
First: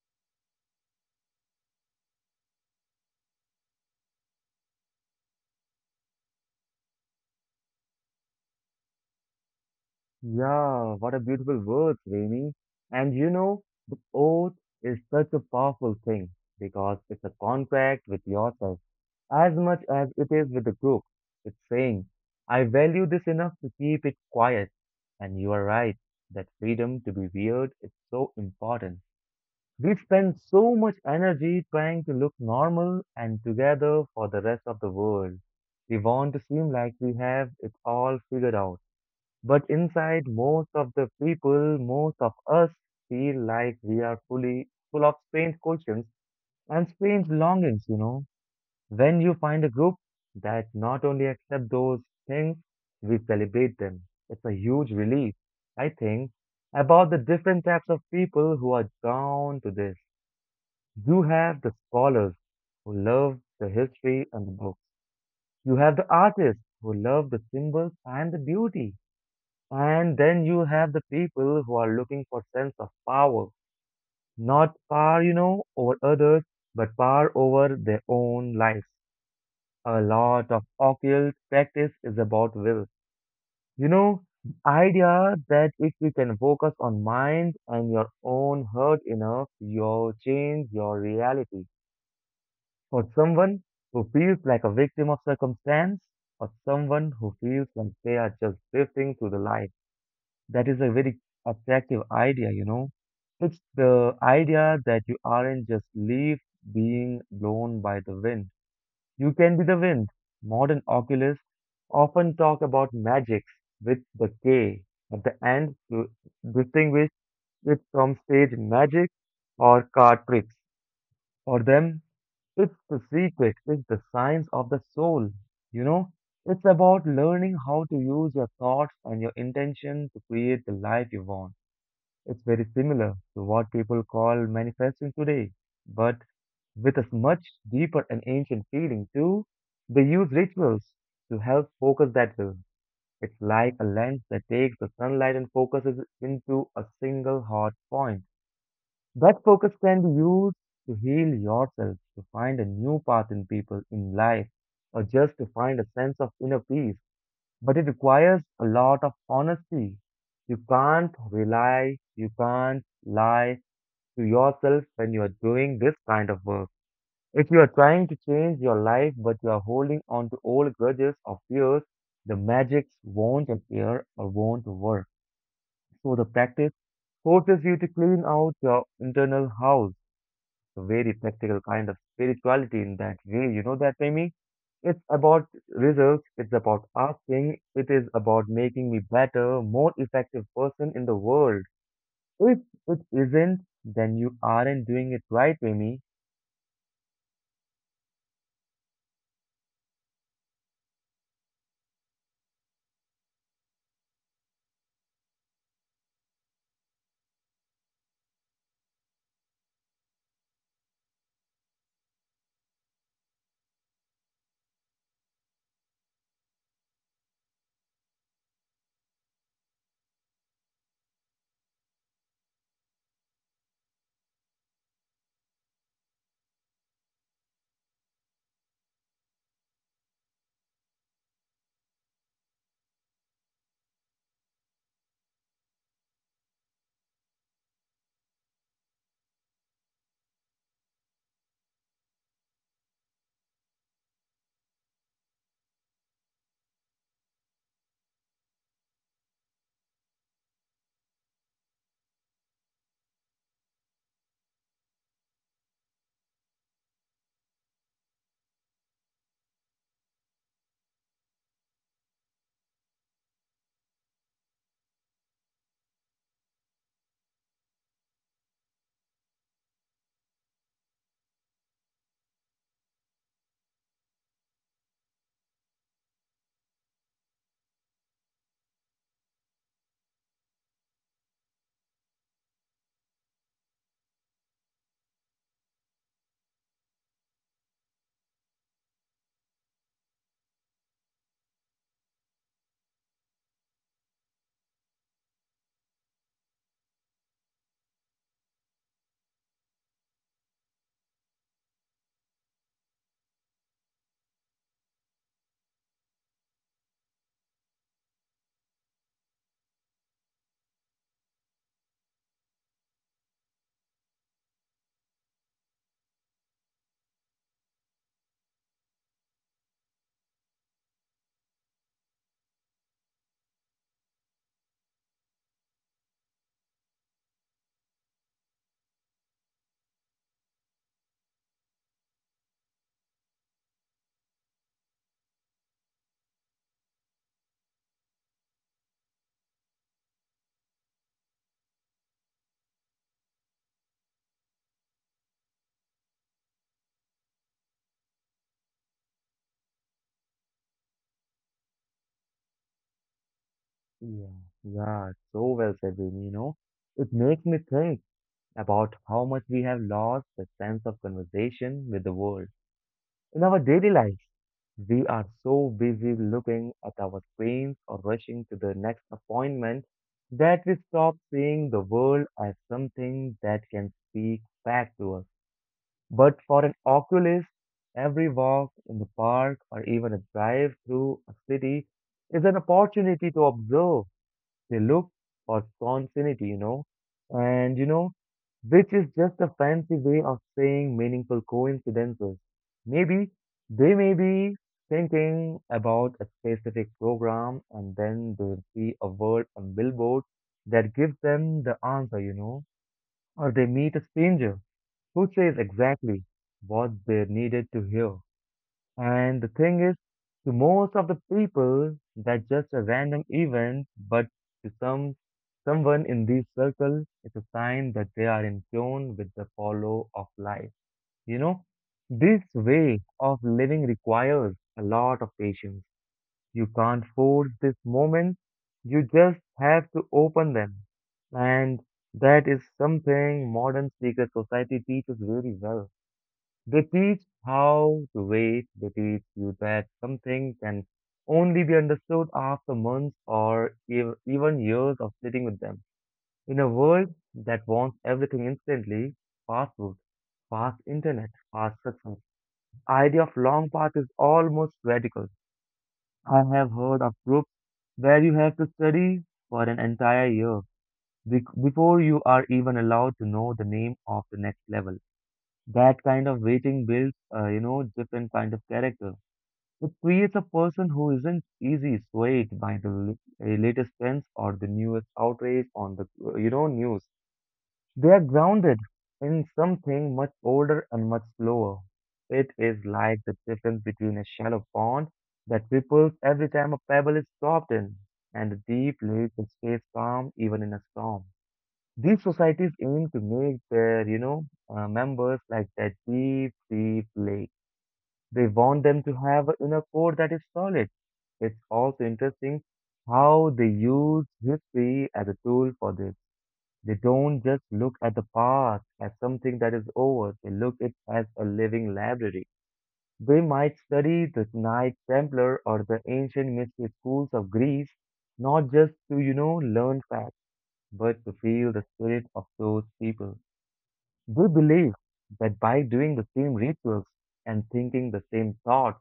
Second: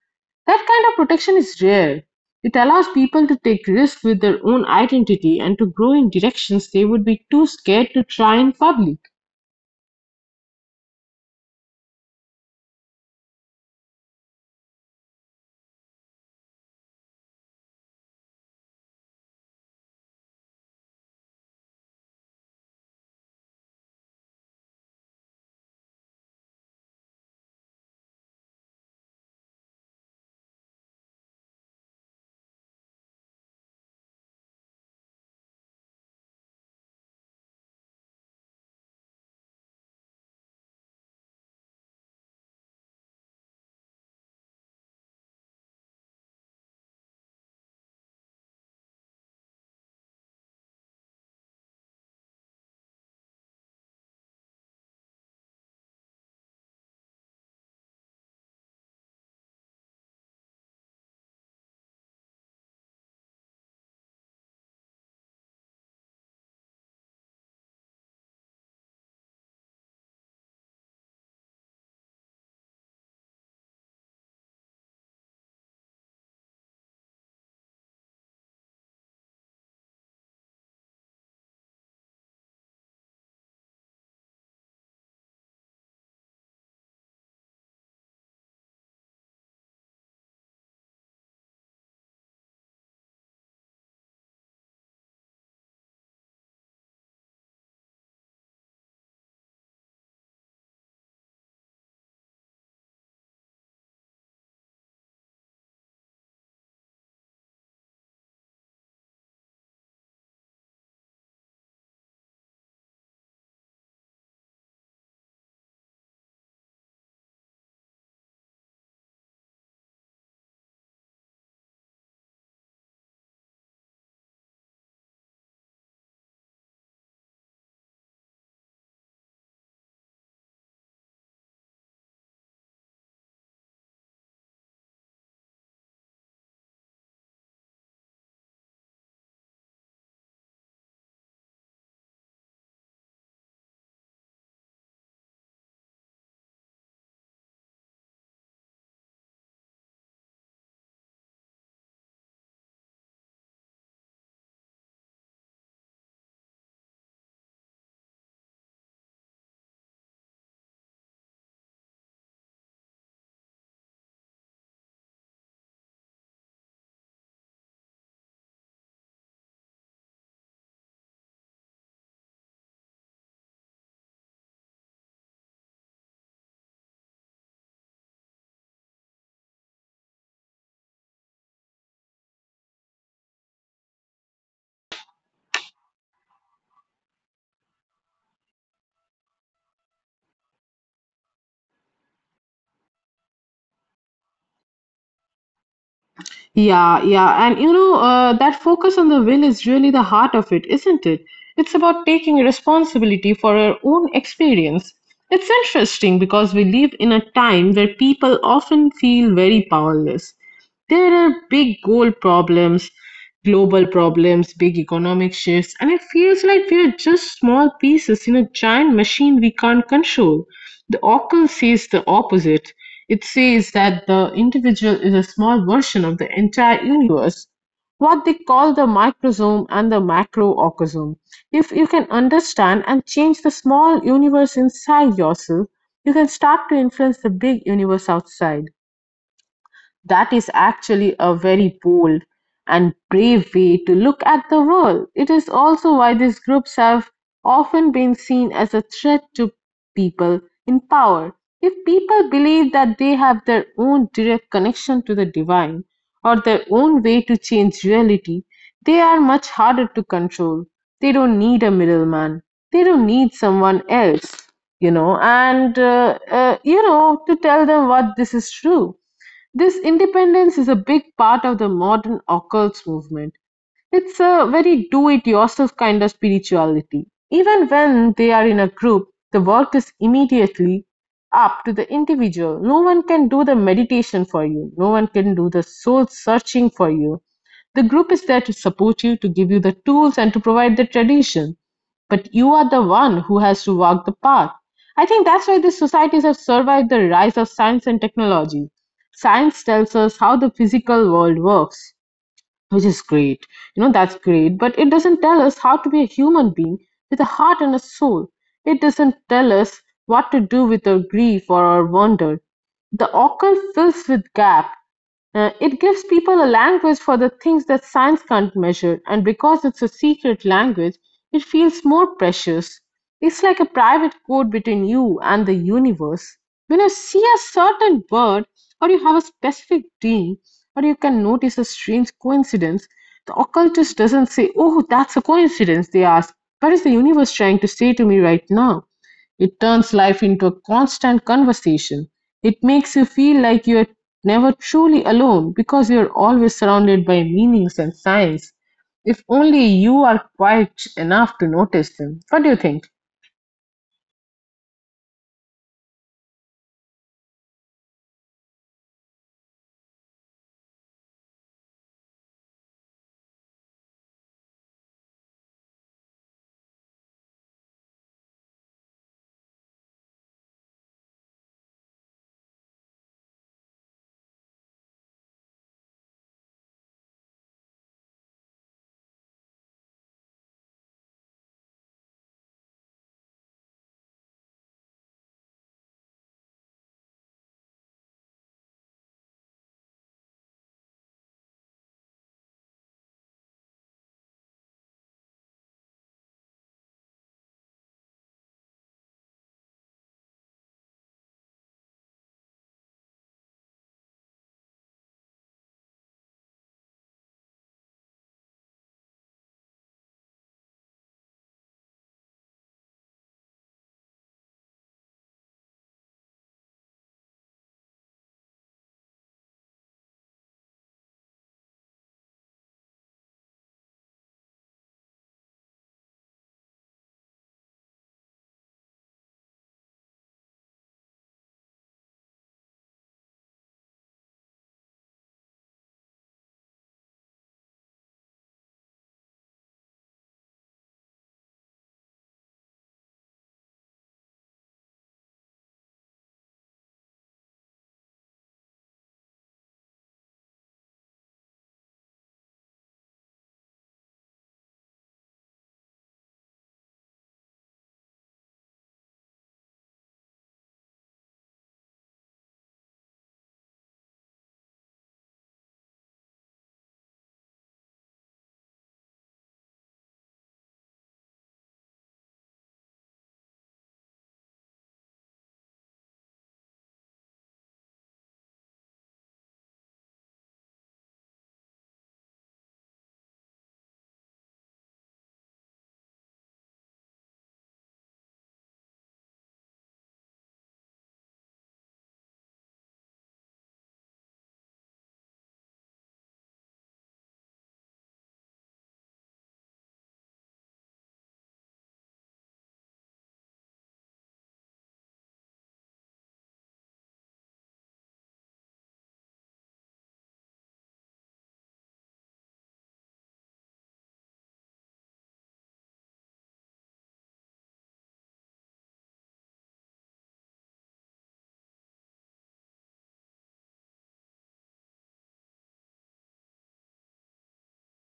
S2: That kind of protection is rare. It allows people to take risks with their own identity and to grow in directions they would be too scared to try in public.
S1: Yeah, what a beautiful word, Remy. And you know, the oath is such a powerful thing because it's a contract with yourself as much as it is with the group. It's saying, I value this enough to keep it quiet. And you are right that freedom to be weird is so important. We spend so much energy trying to look normal and together for the rest of the world. We want to seem like we have it all figured out. But inside, most of the people, most of us feel like we are fully full of strange questions and strange longings, you know. When you find a group that not only accept those things, we celebrate them. It's a huge relief, I think, about the different types of people who are drawn to this. You have the scholars who love the history and the books. You have the artists who love the symbols and the beauty. And then you have the people who are looking for sense of power, not power, you know, over others, but power over their own lives. A lot of occult practice is about will. You know, the idea that if you can focus on mind and your own heart enough, you'll change your reality. For someone who feels like a victim of circumstance, or someone who feels like they are just drifting through the life. That is a very attractive idea, you know. It's the idea that you aren't just leaves being blown by the wind. You can be the wind. Modern oculists often talk about magics with the K at the end to distinguish it from stage magic or card tricks. For them, it's the secret, it's the science of the soul. You know, it's about learning how to use your thoughts and your intention to create the life you want. It's very similar to what people call manifesting today, but with a much deeper and ancient feeling too. They use rituals to help focus that will. It's like a lens that takes the sunlight and focuses it into a single hot point. That focus can be used to heal yourself, to find a new path in people, in life, or just to find a sense of inner peace, but it requires a lot of honesty. You can't lie to yourself when you are doing this kind of work. If you are trying to change your life but you are holding on to old grudges or fears, the magics won't appear or won't work. So the practice forces you to clean out your internal house, so very practical kind of spirituality in that way. You know that, Amy? It's about results. It's about asking, it is about making me better, more effective person in the world. If it isn't, then you aren't doing it right, Amy.
S2: Yeah, yeah. And you know, that focus on the will is really the heart of it, isn't it? It's about taking responsibility for our own experience. It's interesting because we live in a time where people often feel very powerless. There are global problems, big economic shifts, and it feels like we are just small pieces in a giant machine we can't control. The Oracle says the opposite: it says that the individual is a small version of the entire universe, what they call the microsome and the macrocosm. If you can understand and change the small universe inside yourself, you can start to influence the big universe outside. That is actually a very bold and brave way to look at the world. It is also why these groups have often been seen as a threat to people in power. If people believe that they have their own direct connection to the divine or their own way to change reality, they are much harder to control. They don't need a middleman, they don't need someone else, you know, and you know, to tell them what this is true. This independence is a big part of the modern occults movement. It's a very do-it-yourself kind of spirituality. Even when they are in a group, the work is immediately up to the individual. No one can do the meditation for you. No one can do the soul searching for you. The group is there to support you, to give you the tools, and to provide the tradition. But you are the one who has to walk the path. I think that's why these societies have survived the rise of science and technology. Science tells us how the physical world works, which is great. You know, that's great, but it doesn't tell us how to be a human being with a heart and a soul. It doesn't tell us what to do with our grief or our wonder. The occult fills with gap. It gives people a language for the things that science can't measure, and because it's a secret language, it feels more precious. It's like a private code between you and the universe. When you see a certain bird, or you have a specific dream, or you can notice a strange coincidence, the occultist doesn't say, "Oh, that's a coincidence," they ask, "What is the universe trying to say to me right now?" It turns life into a constant conversation. It makes you feel like you're never truly alone because you're always surrounded by meanings and signs, if only you are quiet enough to notice them. What do you think?
S1: Yeah, yeah, so well said, Amy, you know. It makes me think about how much we have lost the sense of conversation with the world. In our daily lives, we are so busy looking at our screens or rushing to the next appointment that we stop seeing the world as something that can speak back to us. But for an oculist, every walk in the park or even a drive through a city is an opportunity to observe they look for continuity, you know, and you know, which is just a fancy way of saying meaningful coincidences. Maybe they may be thinking about a specific program and then they see a word on billboard that gives them the answer, you know, or they meet a stranger who says exactly what they needed to hear. And the thing is, to most of the people, that's just a random event, but to someone in these circles, it's a sign that they are in tune with the follow of life. You know, this way of living requires a lot of patience. You can't force this moment. You just have to open them. And that is something modern secret society teaches really well they teach how to wait. They teach you that something can only be understood after months or even years of sitting with them. In a world that wants everything instantly, fast food, fast internet, fast success, idea of long path is almost radical. I have heard of groups where you have to study for an entire year before you are even allowed to know the name of the next level. That kind of waiting builds, different kind of character. It creates a person who isn't easy swayed by the latest trends or the newest outrage on the, news. They are grounded in something much older and much slower. It is like the difference between a shallow pond that ripples every time a pebble is dropped in, and a deep lake that stays calm even in a storm. These societies aim to make their, members like that deep, deep lake. They want them to have an inner core that is solid. It's also interesting how they use history as a tool for this. They don't just look at the past as something that is over. They look it as a living library. They might study the Knights Templar or the ancient mystery schools of Greece, not just to, learn facts, but to feel the spirit of those people. They believe that by doing the same rituals and thinking the same thoughts,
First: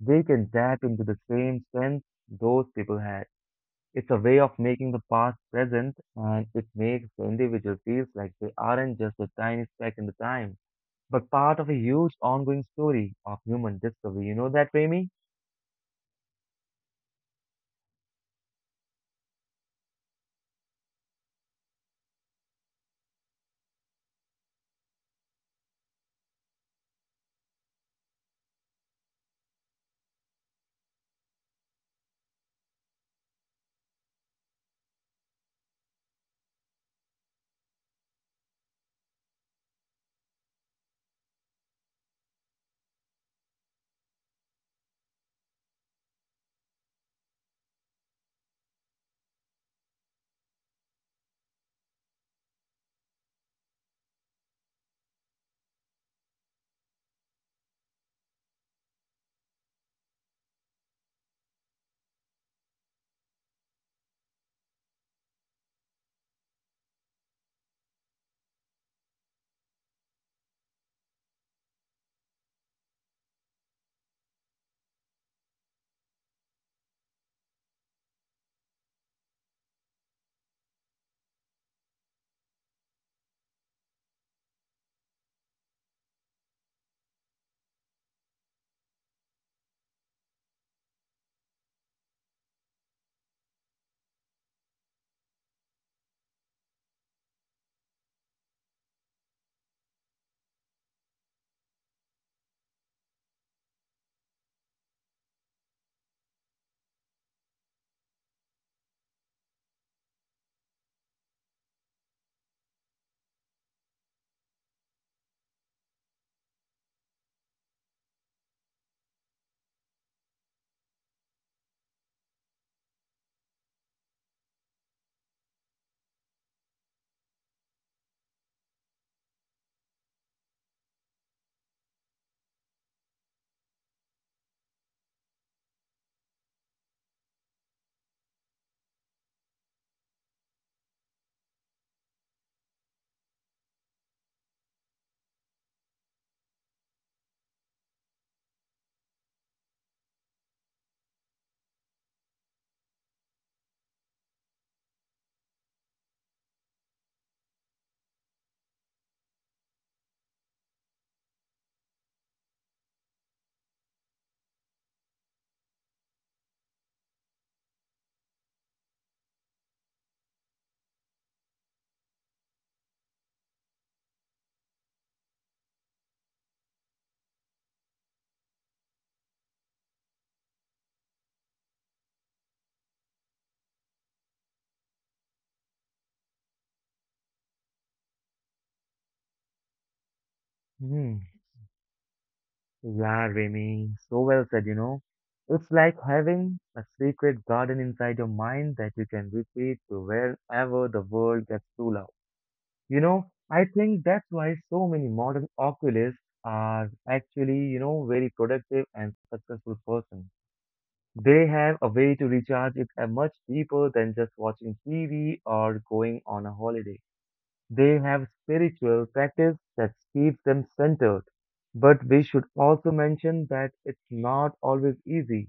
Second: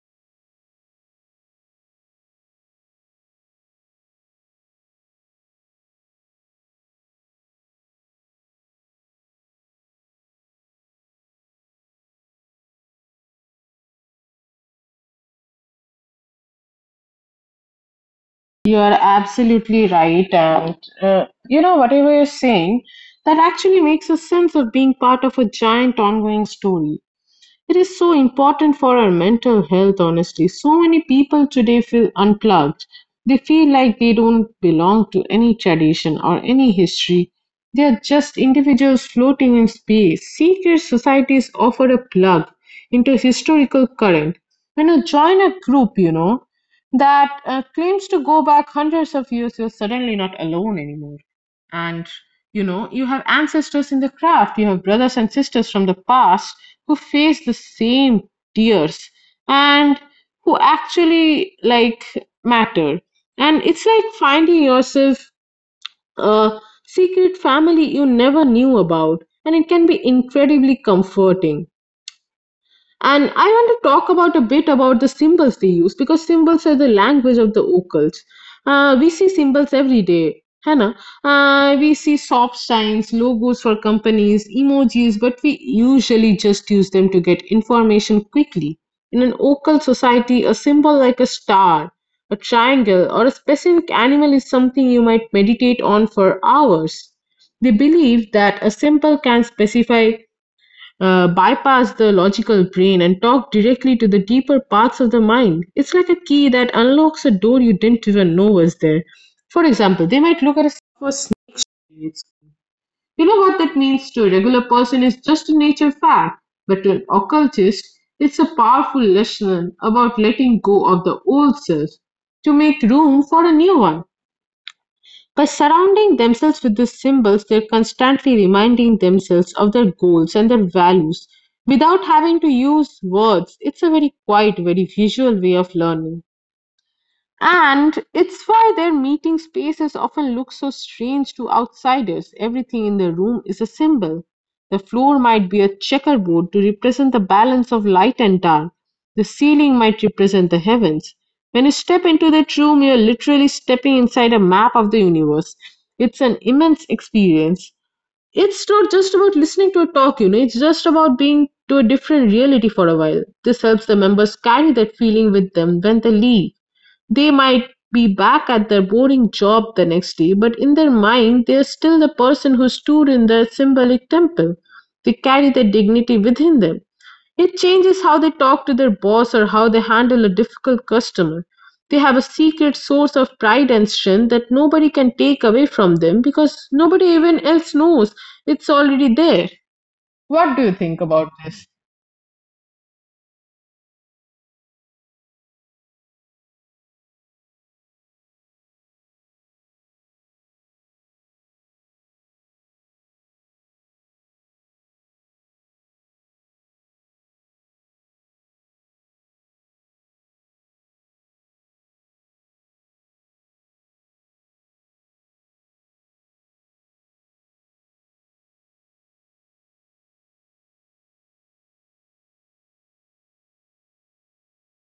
S1: they can tap into the same strength those people had. It's a way of making the past present and it makes the individual feels like they aren't just a tiny speck in the time, but part of a huge ongoing story of human discovery. You know that, Remy?
S2: You are absolutely right, and you know, whatever you're saying, that actually makes a sense of being part of a giant ongoing story. It is so important for our mental health, honestly. So many people today feel unplugged. They feel like they don't belong to any tradition or any history. They are just individuals floating in space. Secret societies offer a plug into historical current. When you join a group, you know, that claims to go back hundreds of years, you're suddenly not alone anymore. And you know, you have ancestors in the craft, you have brothers and sisters from the past who face the same tears and who actually like matter. And it's like finding yourself a secret family you never knew about, and it can be incredibly comforting. And I want to talk about a bit about the symbols they use because symbols are the language of the occults. We see symbols every day. Hannah, we see soft signs, logos for companies, emojis, but we usually just use them to get information quickly. In an occult society, a symbol like a star, a triangle, or a specific animal is something you might meditate on for hours. They believe that a symbol can specify bypass the logical brain and talk directly to the deeper parts of the mind. It's like a key that unlocks a door you didn't even know was there. For example, they might look at a for snakes. You know what that means to a regular person is just a nature fact, but to an occultist, it's a powerful lesson about letting go of the old self to make room for a new one. By surrounding themselves with these symbols, they're constantly reminding themselves of their goals and their values without having to use words. It's a very quiet, very visual way of learning. And it's why their meeting spaces often look so strange to outsiders. Everything in the room is a symbol. The floor might be a checkerboard to represent the balance of light and dark. The ceiling might represent the heavens. When you step into that room, you're literally stepping inside a map of the universe. It's an immense experience. It's not just about listening to a talk, it's just about being to a different reality for a while. This helps the members carry that feeling with them when they leave. They might be back at their boring job the next day, but in their mind, they are still the person who stood in the symbolic temple. They carry their dignity within them. It changes how they talk to their boss or how they handle a difficult customer. They have a secret source of pride and strength that nobody can take away from them because nobody even else knows it's already there. What do you think about this?
S1: Yeah, Remy, so well said, you know. It's like having a secret garden inside your mind that you can retreat to wherever the world gets too loud. You know, I think that's why so many modern oculists are actually, you know, very productive and successful persons. They have a way to recharge it much deeper than just watching TV or going on a holiday. They have spiritual practice that keeps them centered. But we should also mention that it's not always easy.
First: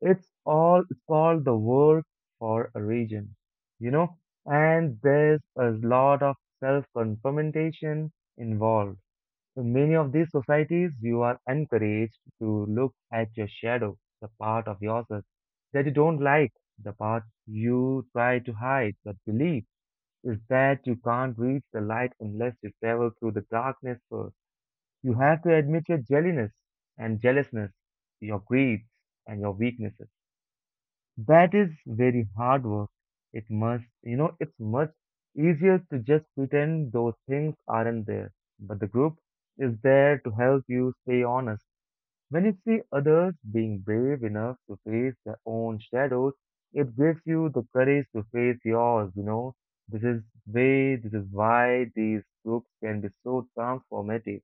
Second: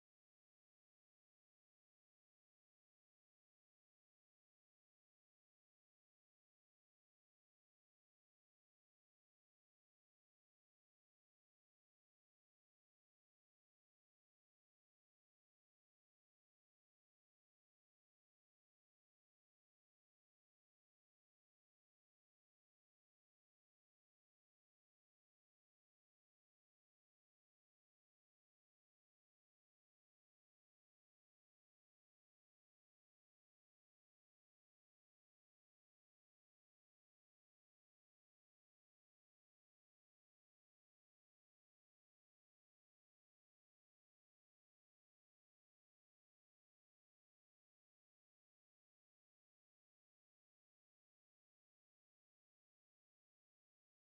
S1: It's called the work for a reason, you know, and there's a lot of self-confrontation involved. In many of these societies, you are encouraged to look at your shadow, the part of yourself that you don't like, the part you try to hide but believe is that you can't reach the light unless you travel through the darkness first. You have to admit your jelliness and jealousness, your greed and your weaknesses. That is very hard work. It must, you know, it's much easier to just pretend those things aren't there. But the group is there to help you stay honest. When you see others being brave enough to face their own shadows, it gives you the courage to face yours, you know. This is why these books can be so transformative.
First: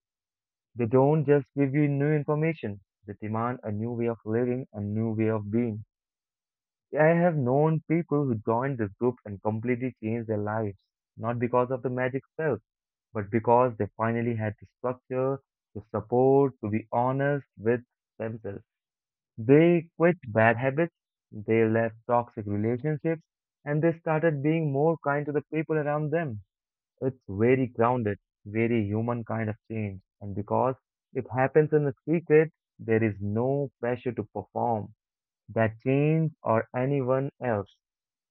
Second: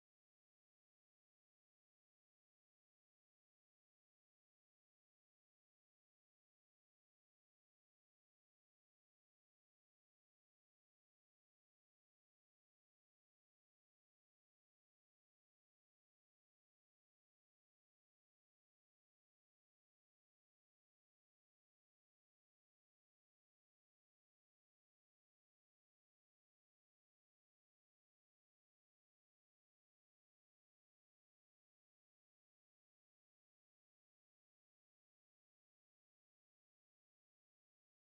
S1: They don't just give you new information, they demand a new way of living, a new way of being. I have known people who joined this group and completely changed their lives, not because of the magic spell, but because they finally had the structure, the support, to be honest with themselves. They quit bad habits, they left toxic relationships, and they started being more kind to the people around them. It's very grounded, very human kind of change. And because it happens in a secret, there is no pressure to perform that change or anyone else.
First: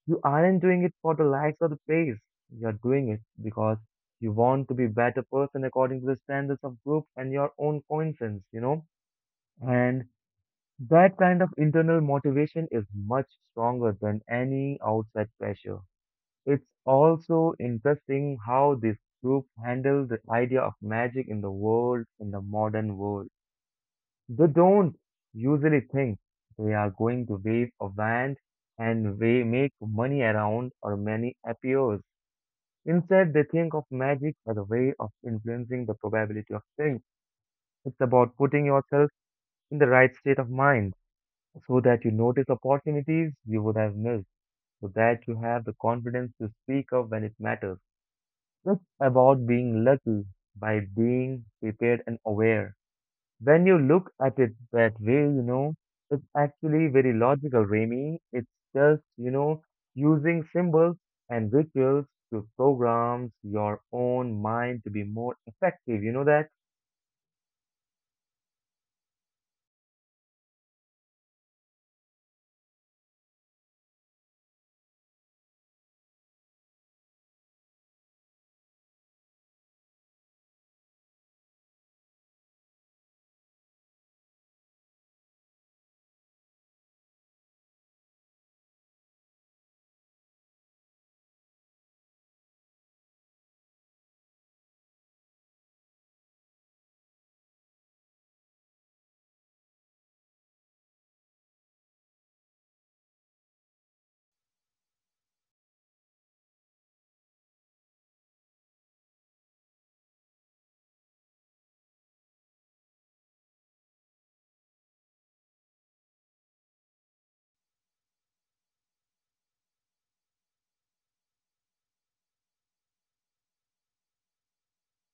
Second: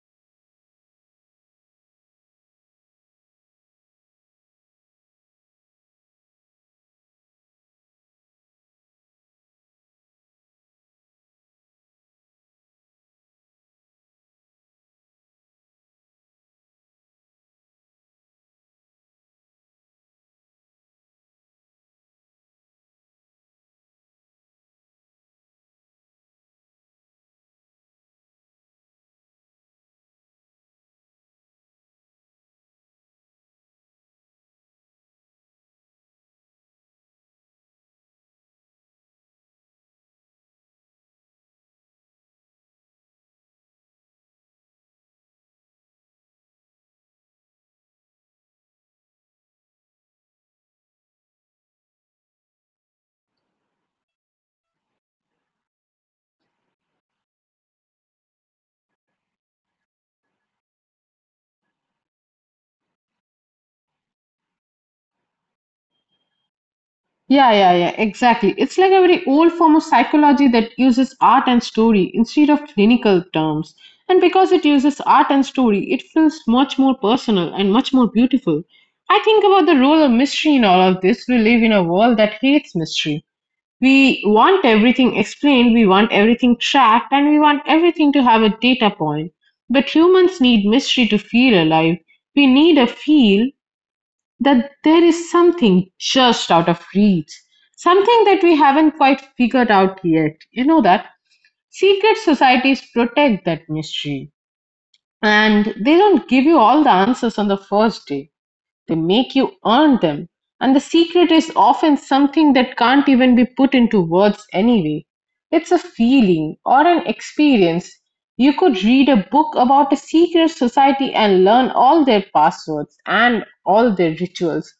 S1: You aren't doing it for the likes or the praise. You're doing it because you want to be better person according to the standards of group and your own coincidence, you know? And that kind of internal motivation is much stronger than any outside pressure. It's also interesting how this group handled the idea of magic in the world, in the modern world. They don't usually think they are going to wave a wand and they make money around or money appears. Instead, they think of magic as a way of influencing the probability of things. It's about putting yourself in the right state of mind, so that you notice opportunities you would have missed, so that you have the confidence to speak up when it matters. It's about being lucky by being prepared and aware. When you look at it that way, you know, it's actually very logical, Remy. It's just, you know, using symbols and rituals to program your own mind to be more effective. You know that?
S2: Yeah, yeah, yeah, exactly. It's like a very old form of psychology that uses art and story instead of clinical terms. And because it uses art and story, it feels much more personal and much more beautiful. I think about the role of mystery in all of this. We live in a world that hates mystery. We want everything explained, we want everything tracked, and we want everything to have a data point. But humans need mystery to feel alive. We need a feel that there is something just out of reach, something that we haven't quite figured out yet. You know that secret societies protect that mystery and they don't give you all the answers on the first day. They make you earn them, and the secret is often something that can't even be put into words anyway. It's a feeling or an experience. You could read a book about a secret society and learn all their passwords and all their rituals.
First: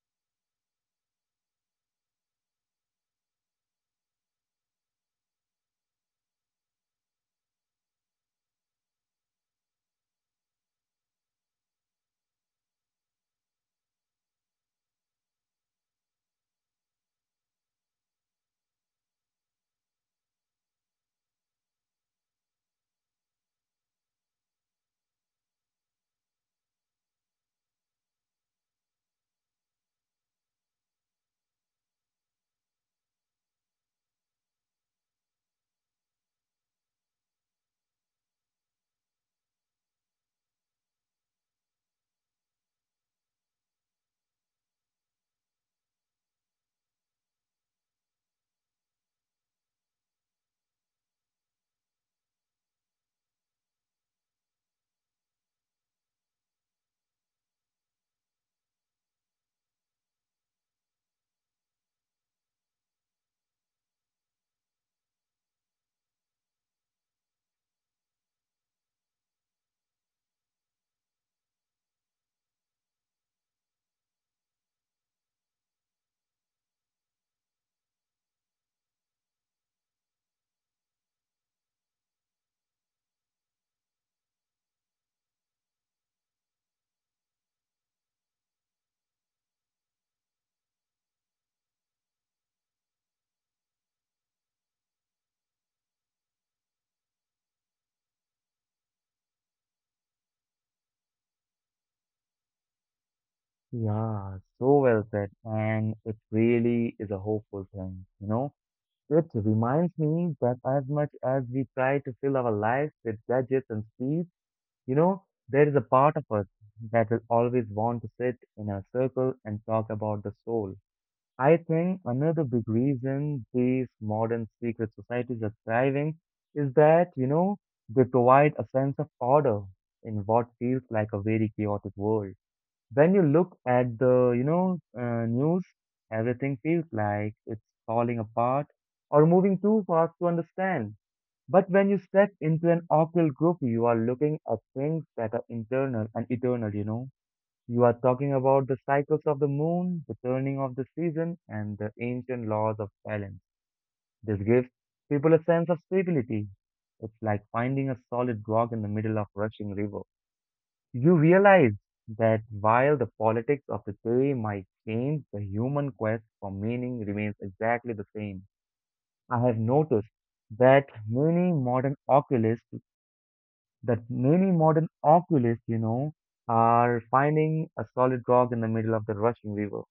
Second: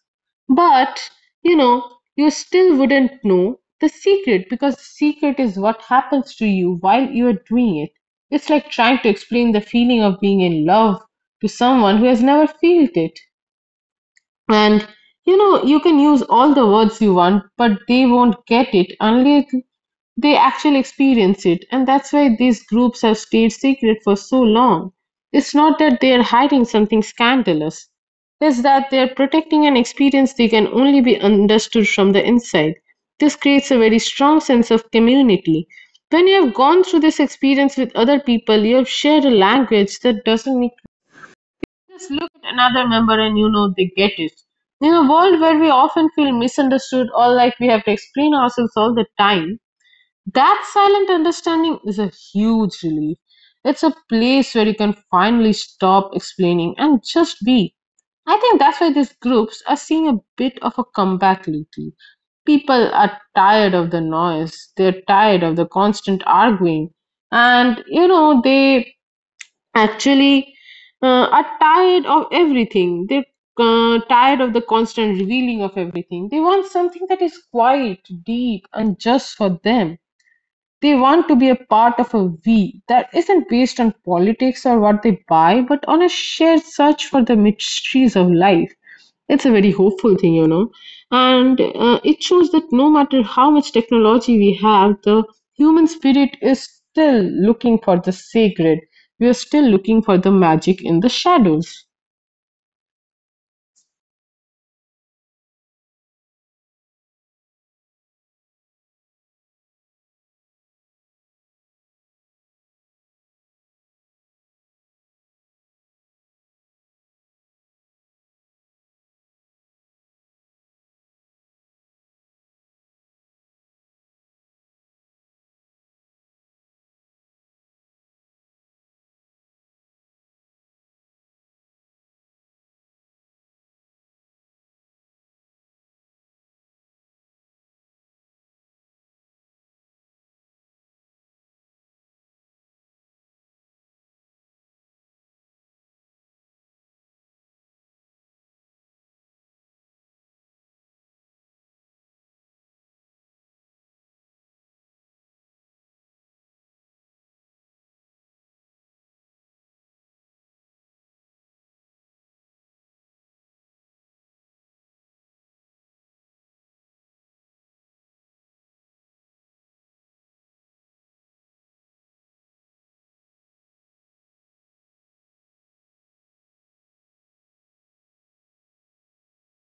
S2: But, you know, you still wouldn't know the secret because the secret is what happens to you while you are doing it. It's like trying to explain the feeling of being in love to someone who has never felt it. And you can use all the words you want, but they won't get it unless they actually experience it. And that's why these groups have stayed secret for so long. It's not that they're hiding something scandalous, it's that they're protecting an experience they can only be understood from the inside. This creates a very strong sense of community. When you have gone through this experience with other people, you have shared a language that doesn't just look at another member and you know they get it. In a world where we often feel misunderstood or like we have to explain ourselves all the time, that silent understanding is a huge relief. It's a place where you can finally stop explaining and just be. I think that's why these groups are seeing a bit of a comeback lately. People are tired of the noise, they're tired of the constant arguing, and they actually are tired of everything. They're tired of the constant revealing of everything. They want something that is quiet, deep, and just for them. They want to be a part of a "we" that isn't based on politics or what they buy, but on a shared search for the mysteries of life. It's a very hopeful thing. And it shows that no matter how much technology we have, the human spirit is still looking for the sacred. We are still looking for the magic in the shadows.
S1: Yeah, so well said. And it really is a hopeful thing, you know? It reminds me that as much as we try to fill our lives with gadgets and speed, you know, there is a part of us that will always want to sit in a circle and talk about the soul. I think another big reason these modern secret societies are thriving is that, you know, they provide a sense of order in what feels like a very chaotic world. When you look at the, news, everything feels like it's falling apart or moving too fast to understand. But when you step into an occult group, you are looking at things that are internal and eternal, you know. You are talking about the cycles of the moon, the turning of the season, and the ancient laws of balance. This gives people a sense of stability. It's like finding a solid rock in the middle of rushing river. You realize that while the politics of the day might change, the human quest for meaning remains exactly the same. I have noticed that many modern oculists, that many modern oculists, you know, are finding a solid rock in the middle of the rushing river.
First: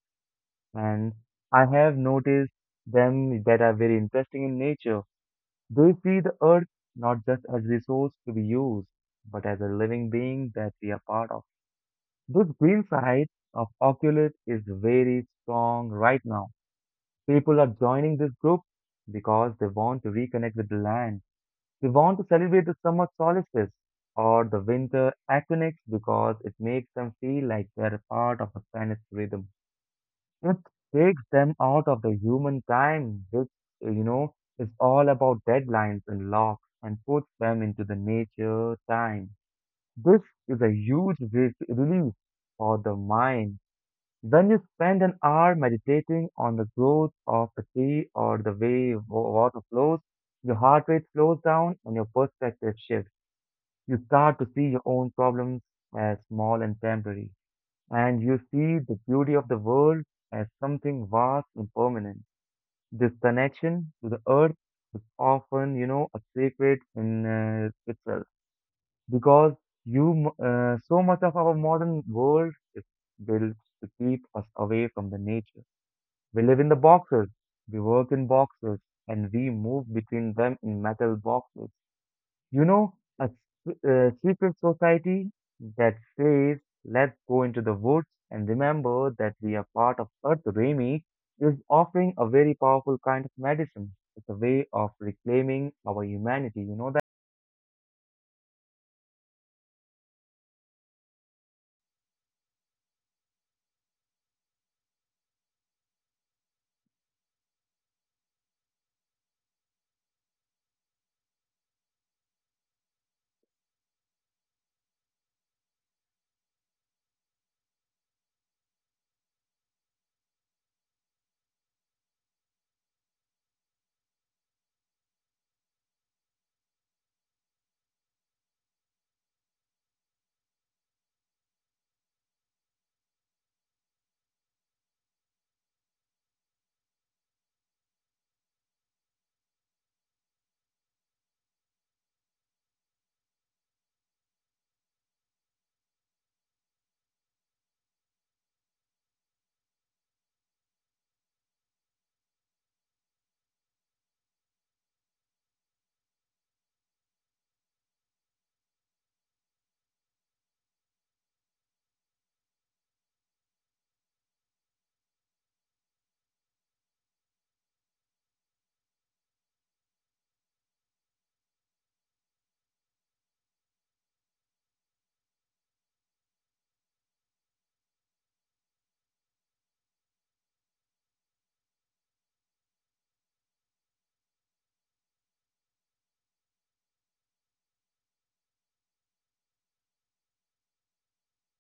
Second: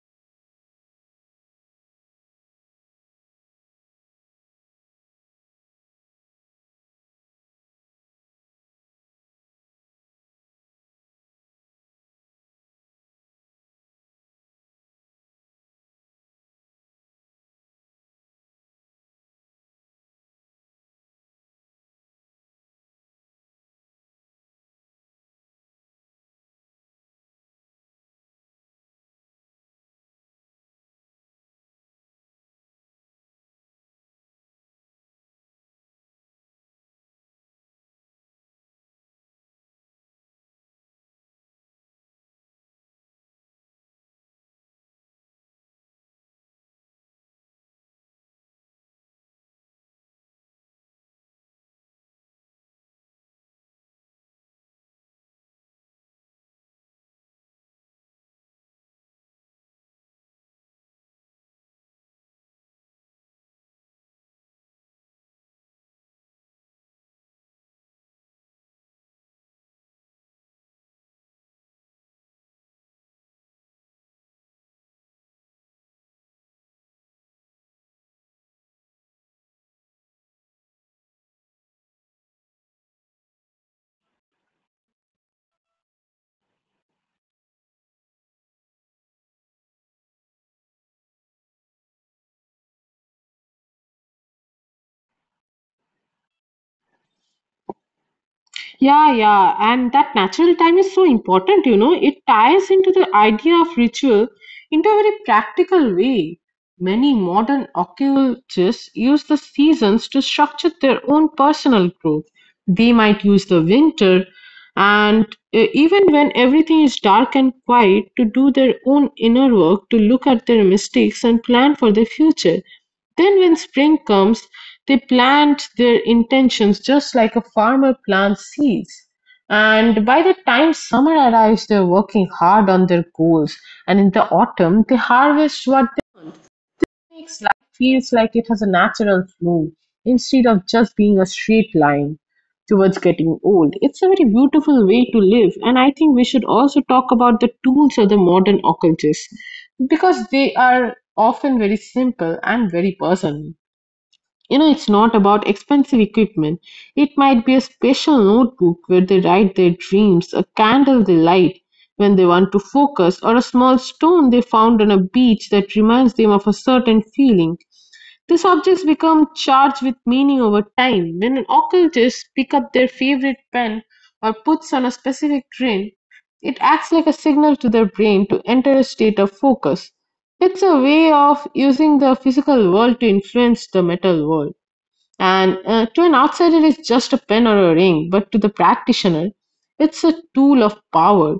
S1: And I have noticed them that are very interesting in nature. They see the earth not just as resource to be used, but as a living being that we are part of. This green side of Oculus is very strong right now. People are joining this group because they want to reconnect with the land. They want to celebrate the summer solstice or the winter equinox because it makes them feel like they're a part of a Spanish rhythm. It takes them out of the human time, which, is all about deadlines and locks, and puts them into the nature time. This is a huge relief for the mind when you spend an hour meditating on the growth of a tree or the way water flows, your heart rate slows down and your perspective shifts. You start to see your own problems as small and temporary, and you see the beauty of the world as something vast and permanent. This connection to the earth is often, you know, a sacred in itself because you so much of our modern world is built to keep us away from the nature. We live in the boxes, we work in boxes, and we move between them in metal boxes. You know, a secret society that says, let's go into the woods and remember that we are part of Earth Remy is offering a very powerful kind of medicine. It's a way of reclaiming our humanity, you know that?
S2: Yeah, yeah, and that natural time is so important, It ties into the idea of ritual into a very practical way. Many modern occultists use the seasons to structure their own personal growth. They might use the winter and even when everything is dark and quiet, to do their own inner work, to look at their mistakes and plan for their future. Then, when spring comes, they plant their intentions just like a farmer plants seeds. And by the time summer arrives, they're working hard on their goals. And in the autumn, they harvest what makes life feels like it has a natural flow instead of just being a straight line towards getting old. It's a very beautiful way to live, and I think we should also talk about the tools of the modern occultists because they are often very simple and very personal. It's not about expensive equipment. It might be a special notebook where they write their dreams, a candle they light when they want to focus, or a small stone they found on a beach that reminds them of a certain feeling. These objects become charged with meaning over time. When an occultist picks up their favorite pen or puts on a specific grin, it acts like a signal to their brain to enter a state of focus. It's a way of using the physical world to influence the metal world. And to an outsider, it's just a pen or a ring, but to the practitioner, it's a tool of power.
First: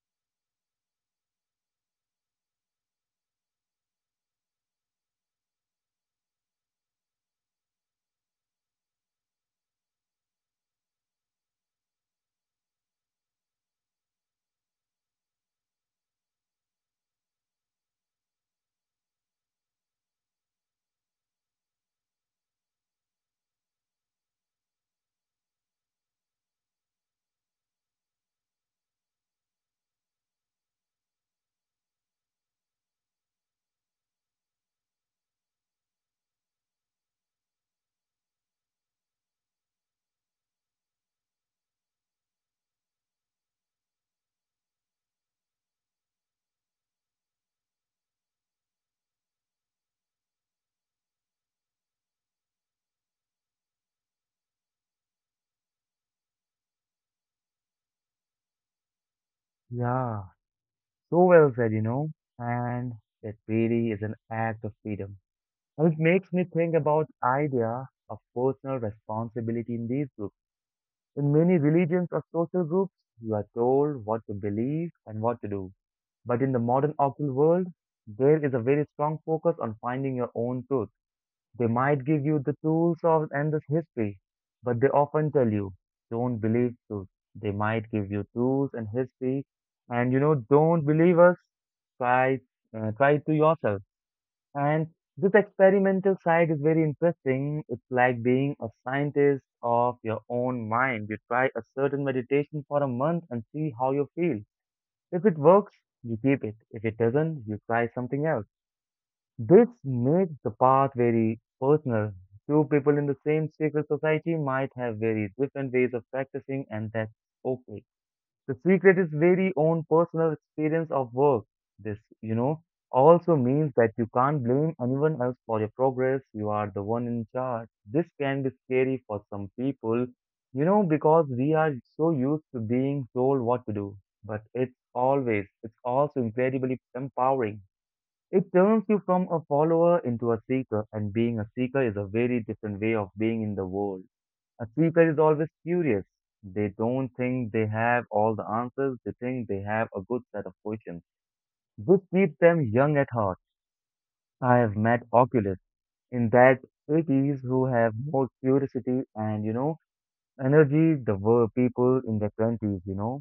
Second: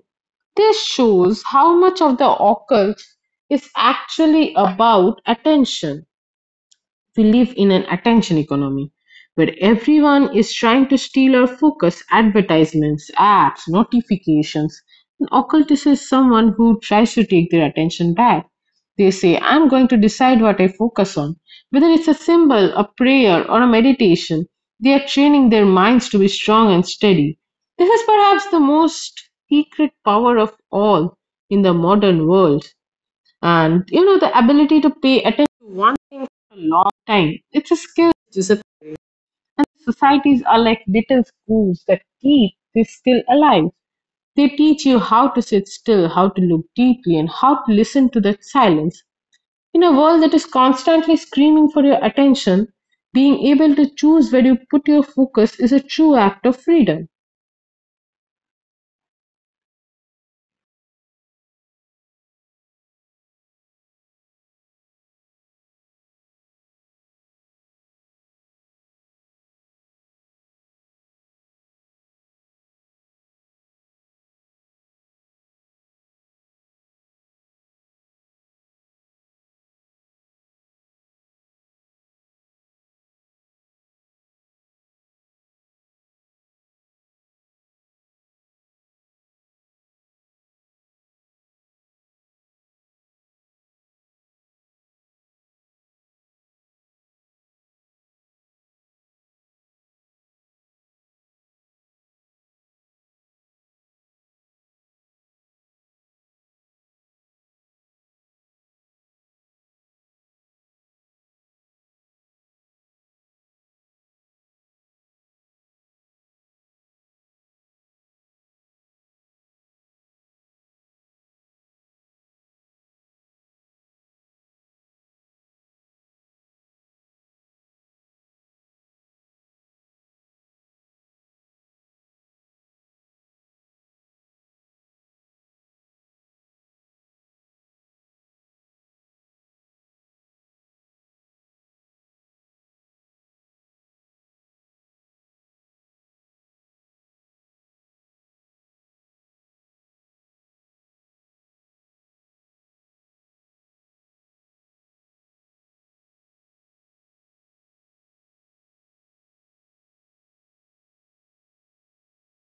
S2: This shows how much of the occult is actually about attention. We live in an attention economy where everyone is trying to steal our focus. Advertisements, apps, notifications. An occultist is someone who tries to take their attention back. They say, I'm going to decide what I focus on. Whether it's a symbol, a prayer, or a meditation, they are training their minds to be strong and steady. This is perhaps the most secret power of all in the modern world. And the ability to pay attention to one thing for a long time, it's a skill, Joseph. And societies are like little schools that keep this skill alive. They teach you how to sit still, how to look deeply, and how to listen to that silence. In a world that is constantly screaming for your attention, being able to choose where you put your focus is a true act of freedom.
S1: Yeah, so well said, you know, and that really is an act of freedom. Well, it makes me think about idea of personal responsibility in these groups. In many religions or social groups, you are told what to believe and what to do. But in the modern occult world, there is a very strong focus on finding your own truth. They might give you the tools of and the history, but they often tell you, don't believe truth. They might give you tools and history, and you know, don't believe us. Try, try it to yourself. And this experimental side is very interesting. It's like being a scientist of your own mind. You try a certain meditation for a month and see how you feel. If it works, you keep it. If it doesn't, you try something else. This makes the path very personal. Two people in the same secret society might have very different ways of practicing, and that's okay. The secret is very own personal experience of work. This, you know, also means that you can't blame anyone else for your progress. You are the one in charge. This can be scary for some people, you know, because we are so used to being told what to do. But it's also incredibly empowering. It turns you from a follower into a seeker, and being a seeker is a very different way of being in the world. A seeker is always curious. They don't think they have all the answers, they think they have a good set of questions, which keep them young at heart. I have met oculists in that 80s who have more curiosity and, you know, energy the were people in their 20s, you know.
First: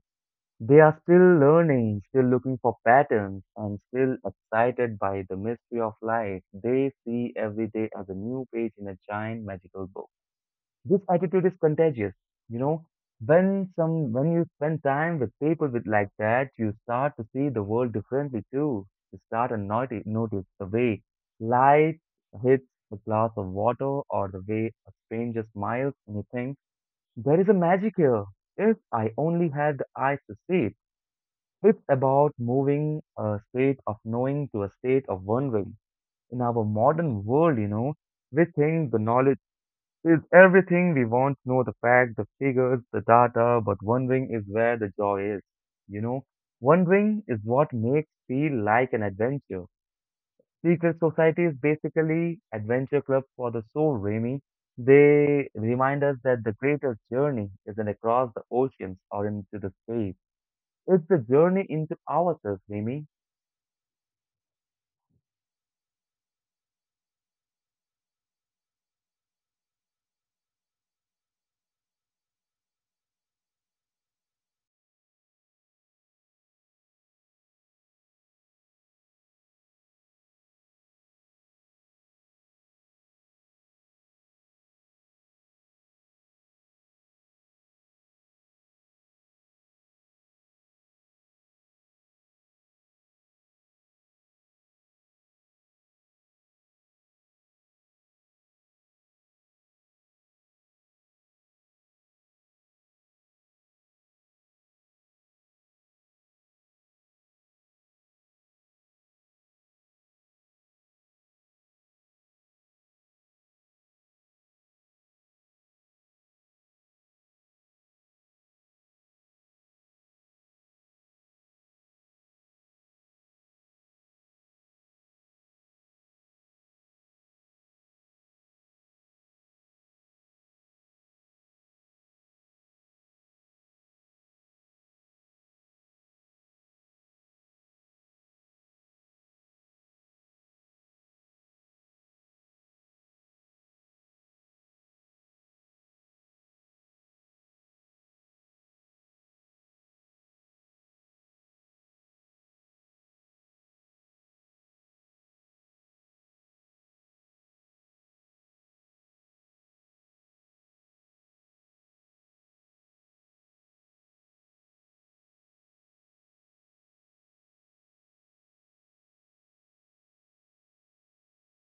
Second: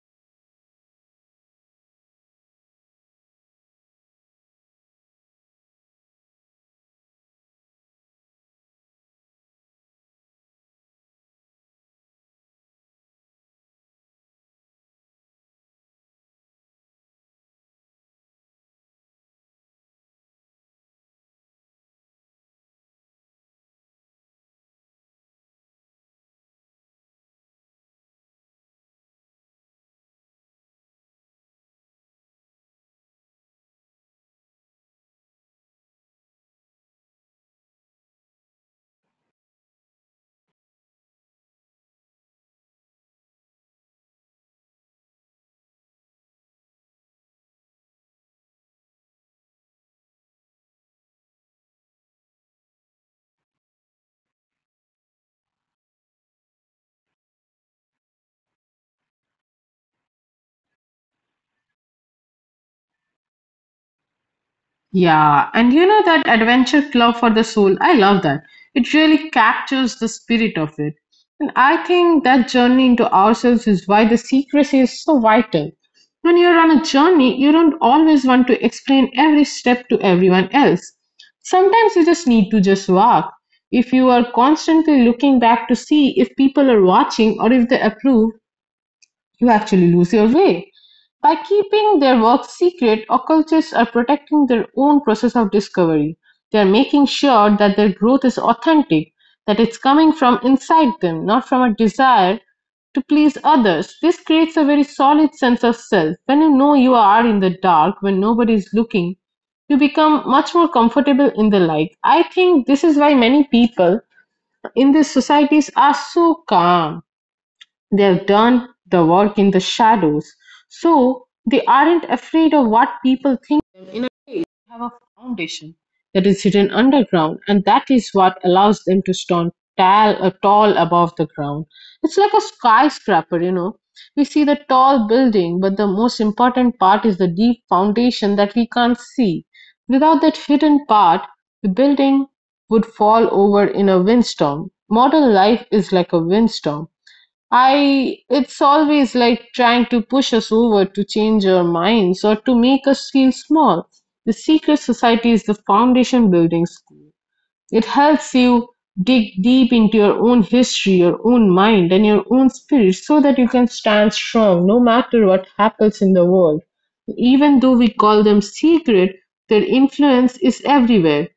S1: They are still learning, still looking for patterns, and still excited by the mystery of life. They see every day as a new page in a giant magical book. This attitude is contagious. You know, when you spend time with people with like that, you start to see the world differently too. You start to notice the way light hits a glass of water or the way a stranger smiles and you think, there is a magic here. If I only had the eyes to see it. It's about moving a state of knowing to a state of wondering. In our modern world, you know, we think the knowledge is everything we want to know the facts, the figures, the data, but wondering is where the joy is. You know, wondering is what makes feel like an adventure. Secret Society is basically adventure club for the soul, Remy. They remind us that the greatest journey isn't across the oceans or into the space. It's the journey into ourselves, Remy.
S2: Yeah, and you know that adventure club for the soul, I love that. It really captures the spirit of it. And I think that journey into ourselves is why the secrecy is so vital. When you're on a journey, you don't always want to explain every step to everyone else. Sometimes you just need to just walk. If you are constantly looking back to see if people are watching or if they approve, you actually lose your way. By keeping their work secret, occultists are protecting their own process of discovery. They're making sure that their growth is authentic, that it's coming from inside them, not from a desire to please others. This creates a very solid sense of self. When you know you are in the dark, when nobody is looking, you become much more comfortable in the light. I think this is why many people in these societies are so calm. They've done the work in the shadows, so they aren't afraid of what people think of them. In a way, they have a foundation that is hidden underground, and that is what allows them to stand tall above the ground. It's like a skyscraper, We see the tall building, but the most important part is the deep foundation that we can't see. Without that hidden part, the building would fall over in a windstorm. Modern life is like a windstorm. I It's always like trying to push us over to change our minds or to make us feel small. The secret society is the foundation building school. It helps you dig deep into your own history, your own mind, and your own spirit so that you can stand strong no matter what happens in the world. Even though we call them secret, their influence is everywhere.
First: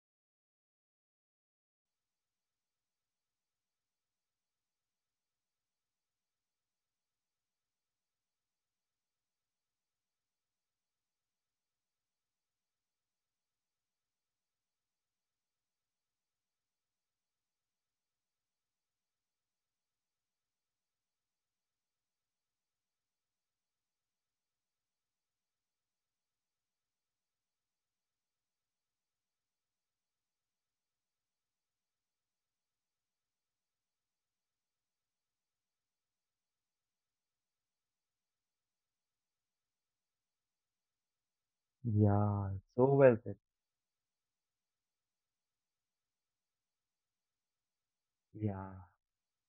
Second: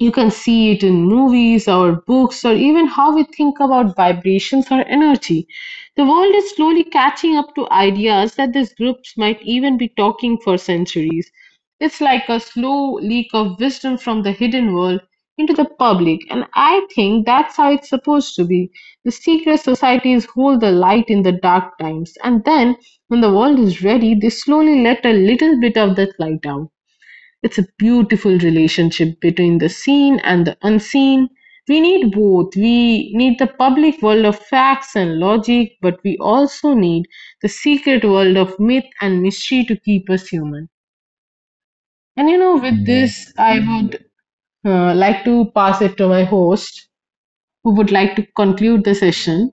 S2: You can see it in movies, or books, or even how we think about vibrations or energy. The world is slowly catching up to ideas that these groups might even be talking for centuries. It's like a slow leak of wisdom from the hidden world into the public, and I think that's how it's supposed to be. The secret societies hold the light in the dark times, and then when the world is ready, they slowly let a little bit of that light out. It's a beautiful relationship between the seen and the unseen. We need both. We need the public world of facts and logic, but we also need the secret world of myth and mystery to keep us human. And
S1: Yeah,
S2: with
S1: so well
S2: this,
S1: said.
S2: I would like to pass it to my host, who would like to
S1: Yeah.
S2: conclude the session.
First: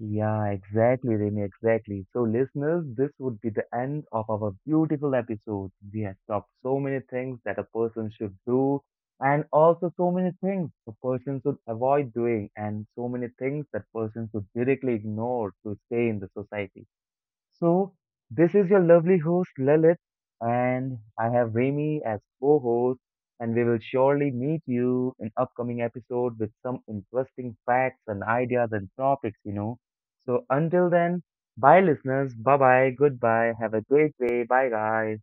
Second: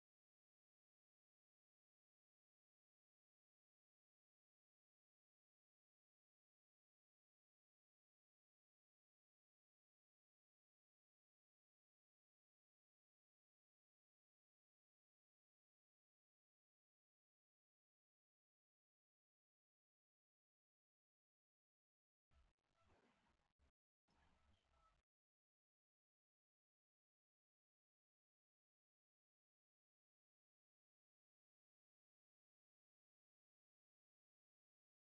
S1: Yeah, exactly, Remy, exactly. So, listeners, this would be the end of our beautiful episode. We have talked so many things that a person should do, and also so many things a person should avoid doing, and so many things that person should directly ignore to stay in the society. So, this is your lovely host Lilith, and I have Remy as co host, and we will surely meet you in upcoming episode with some interesting facts and ideas and topics, you know. So, until then, bye, listeners. Bye bye. Goodbye. Have a great day. Bye, guys.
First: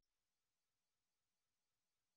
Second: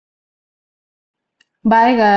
S2: Bye, guys.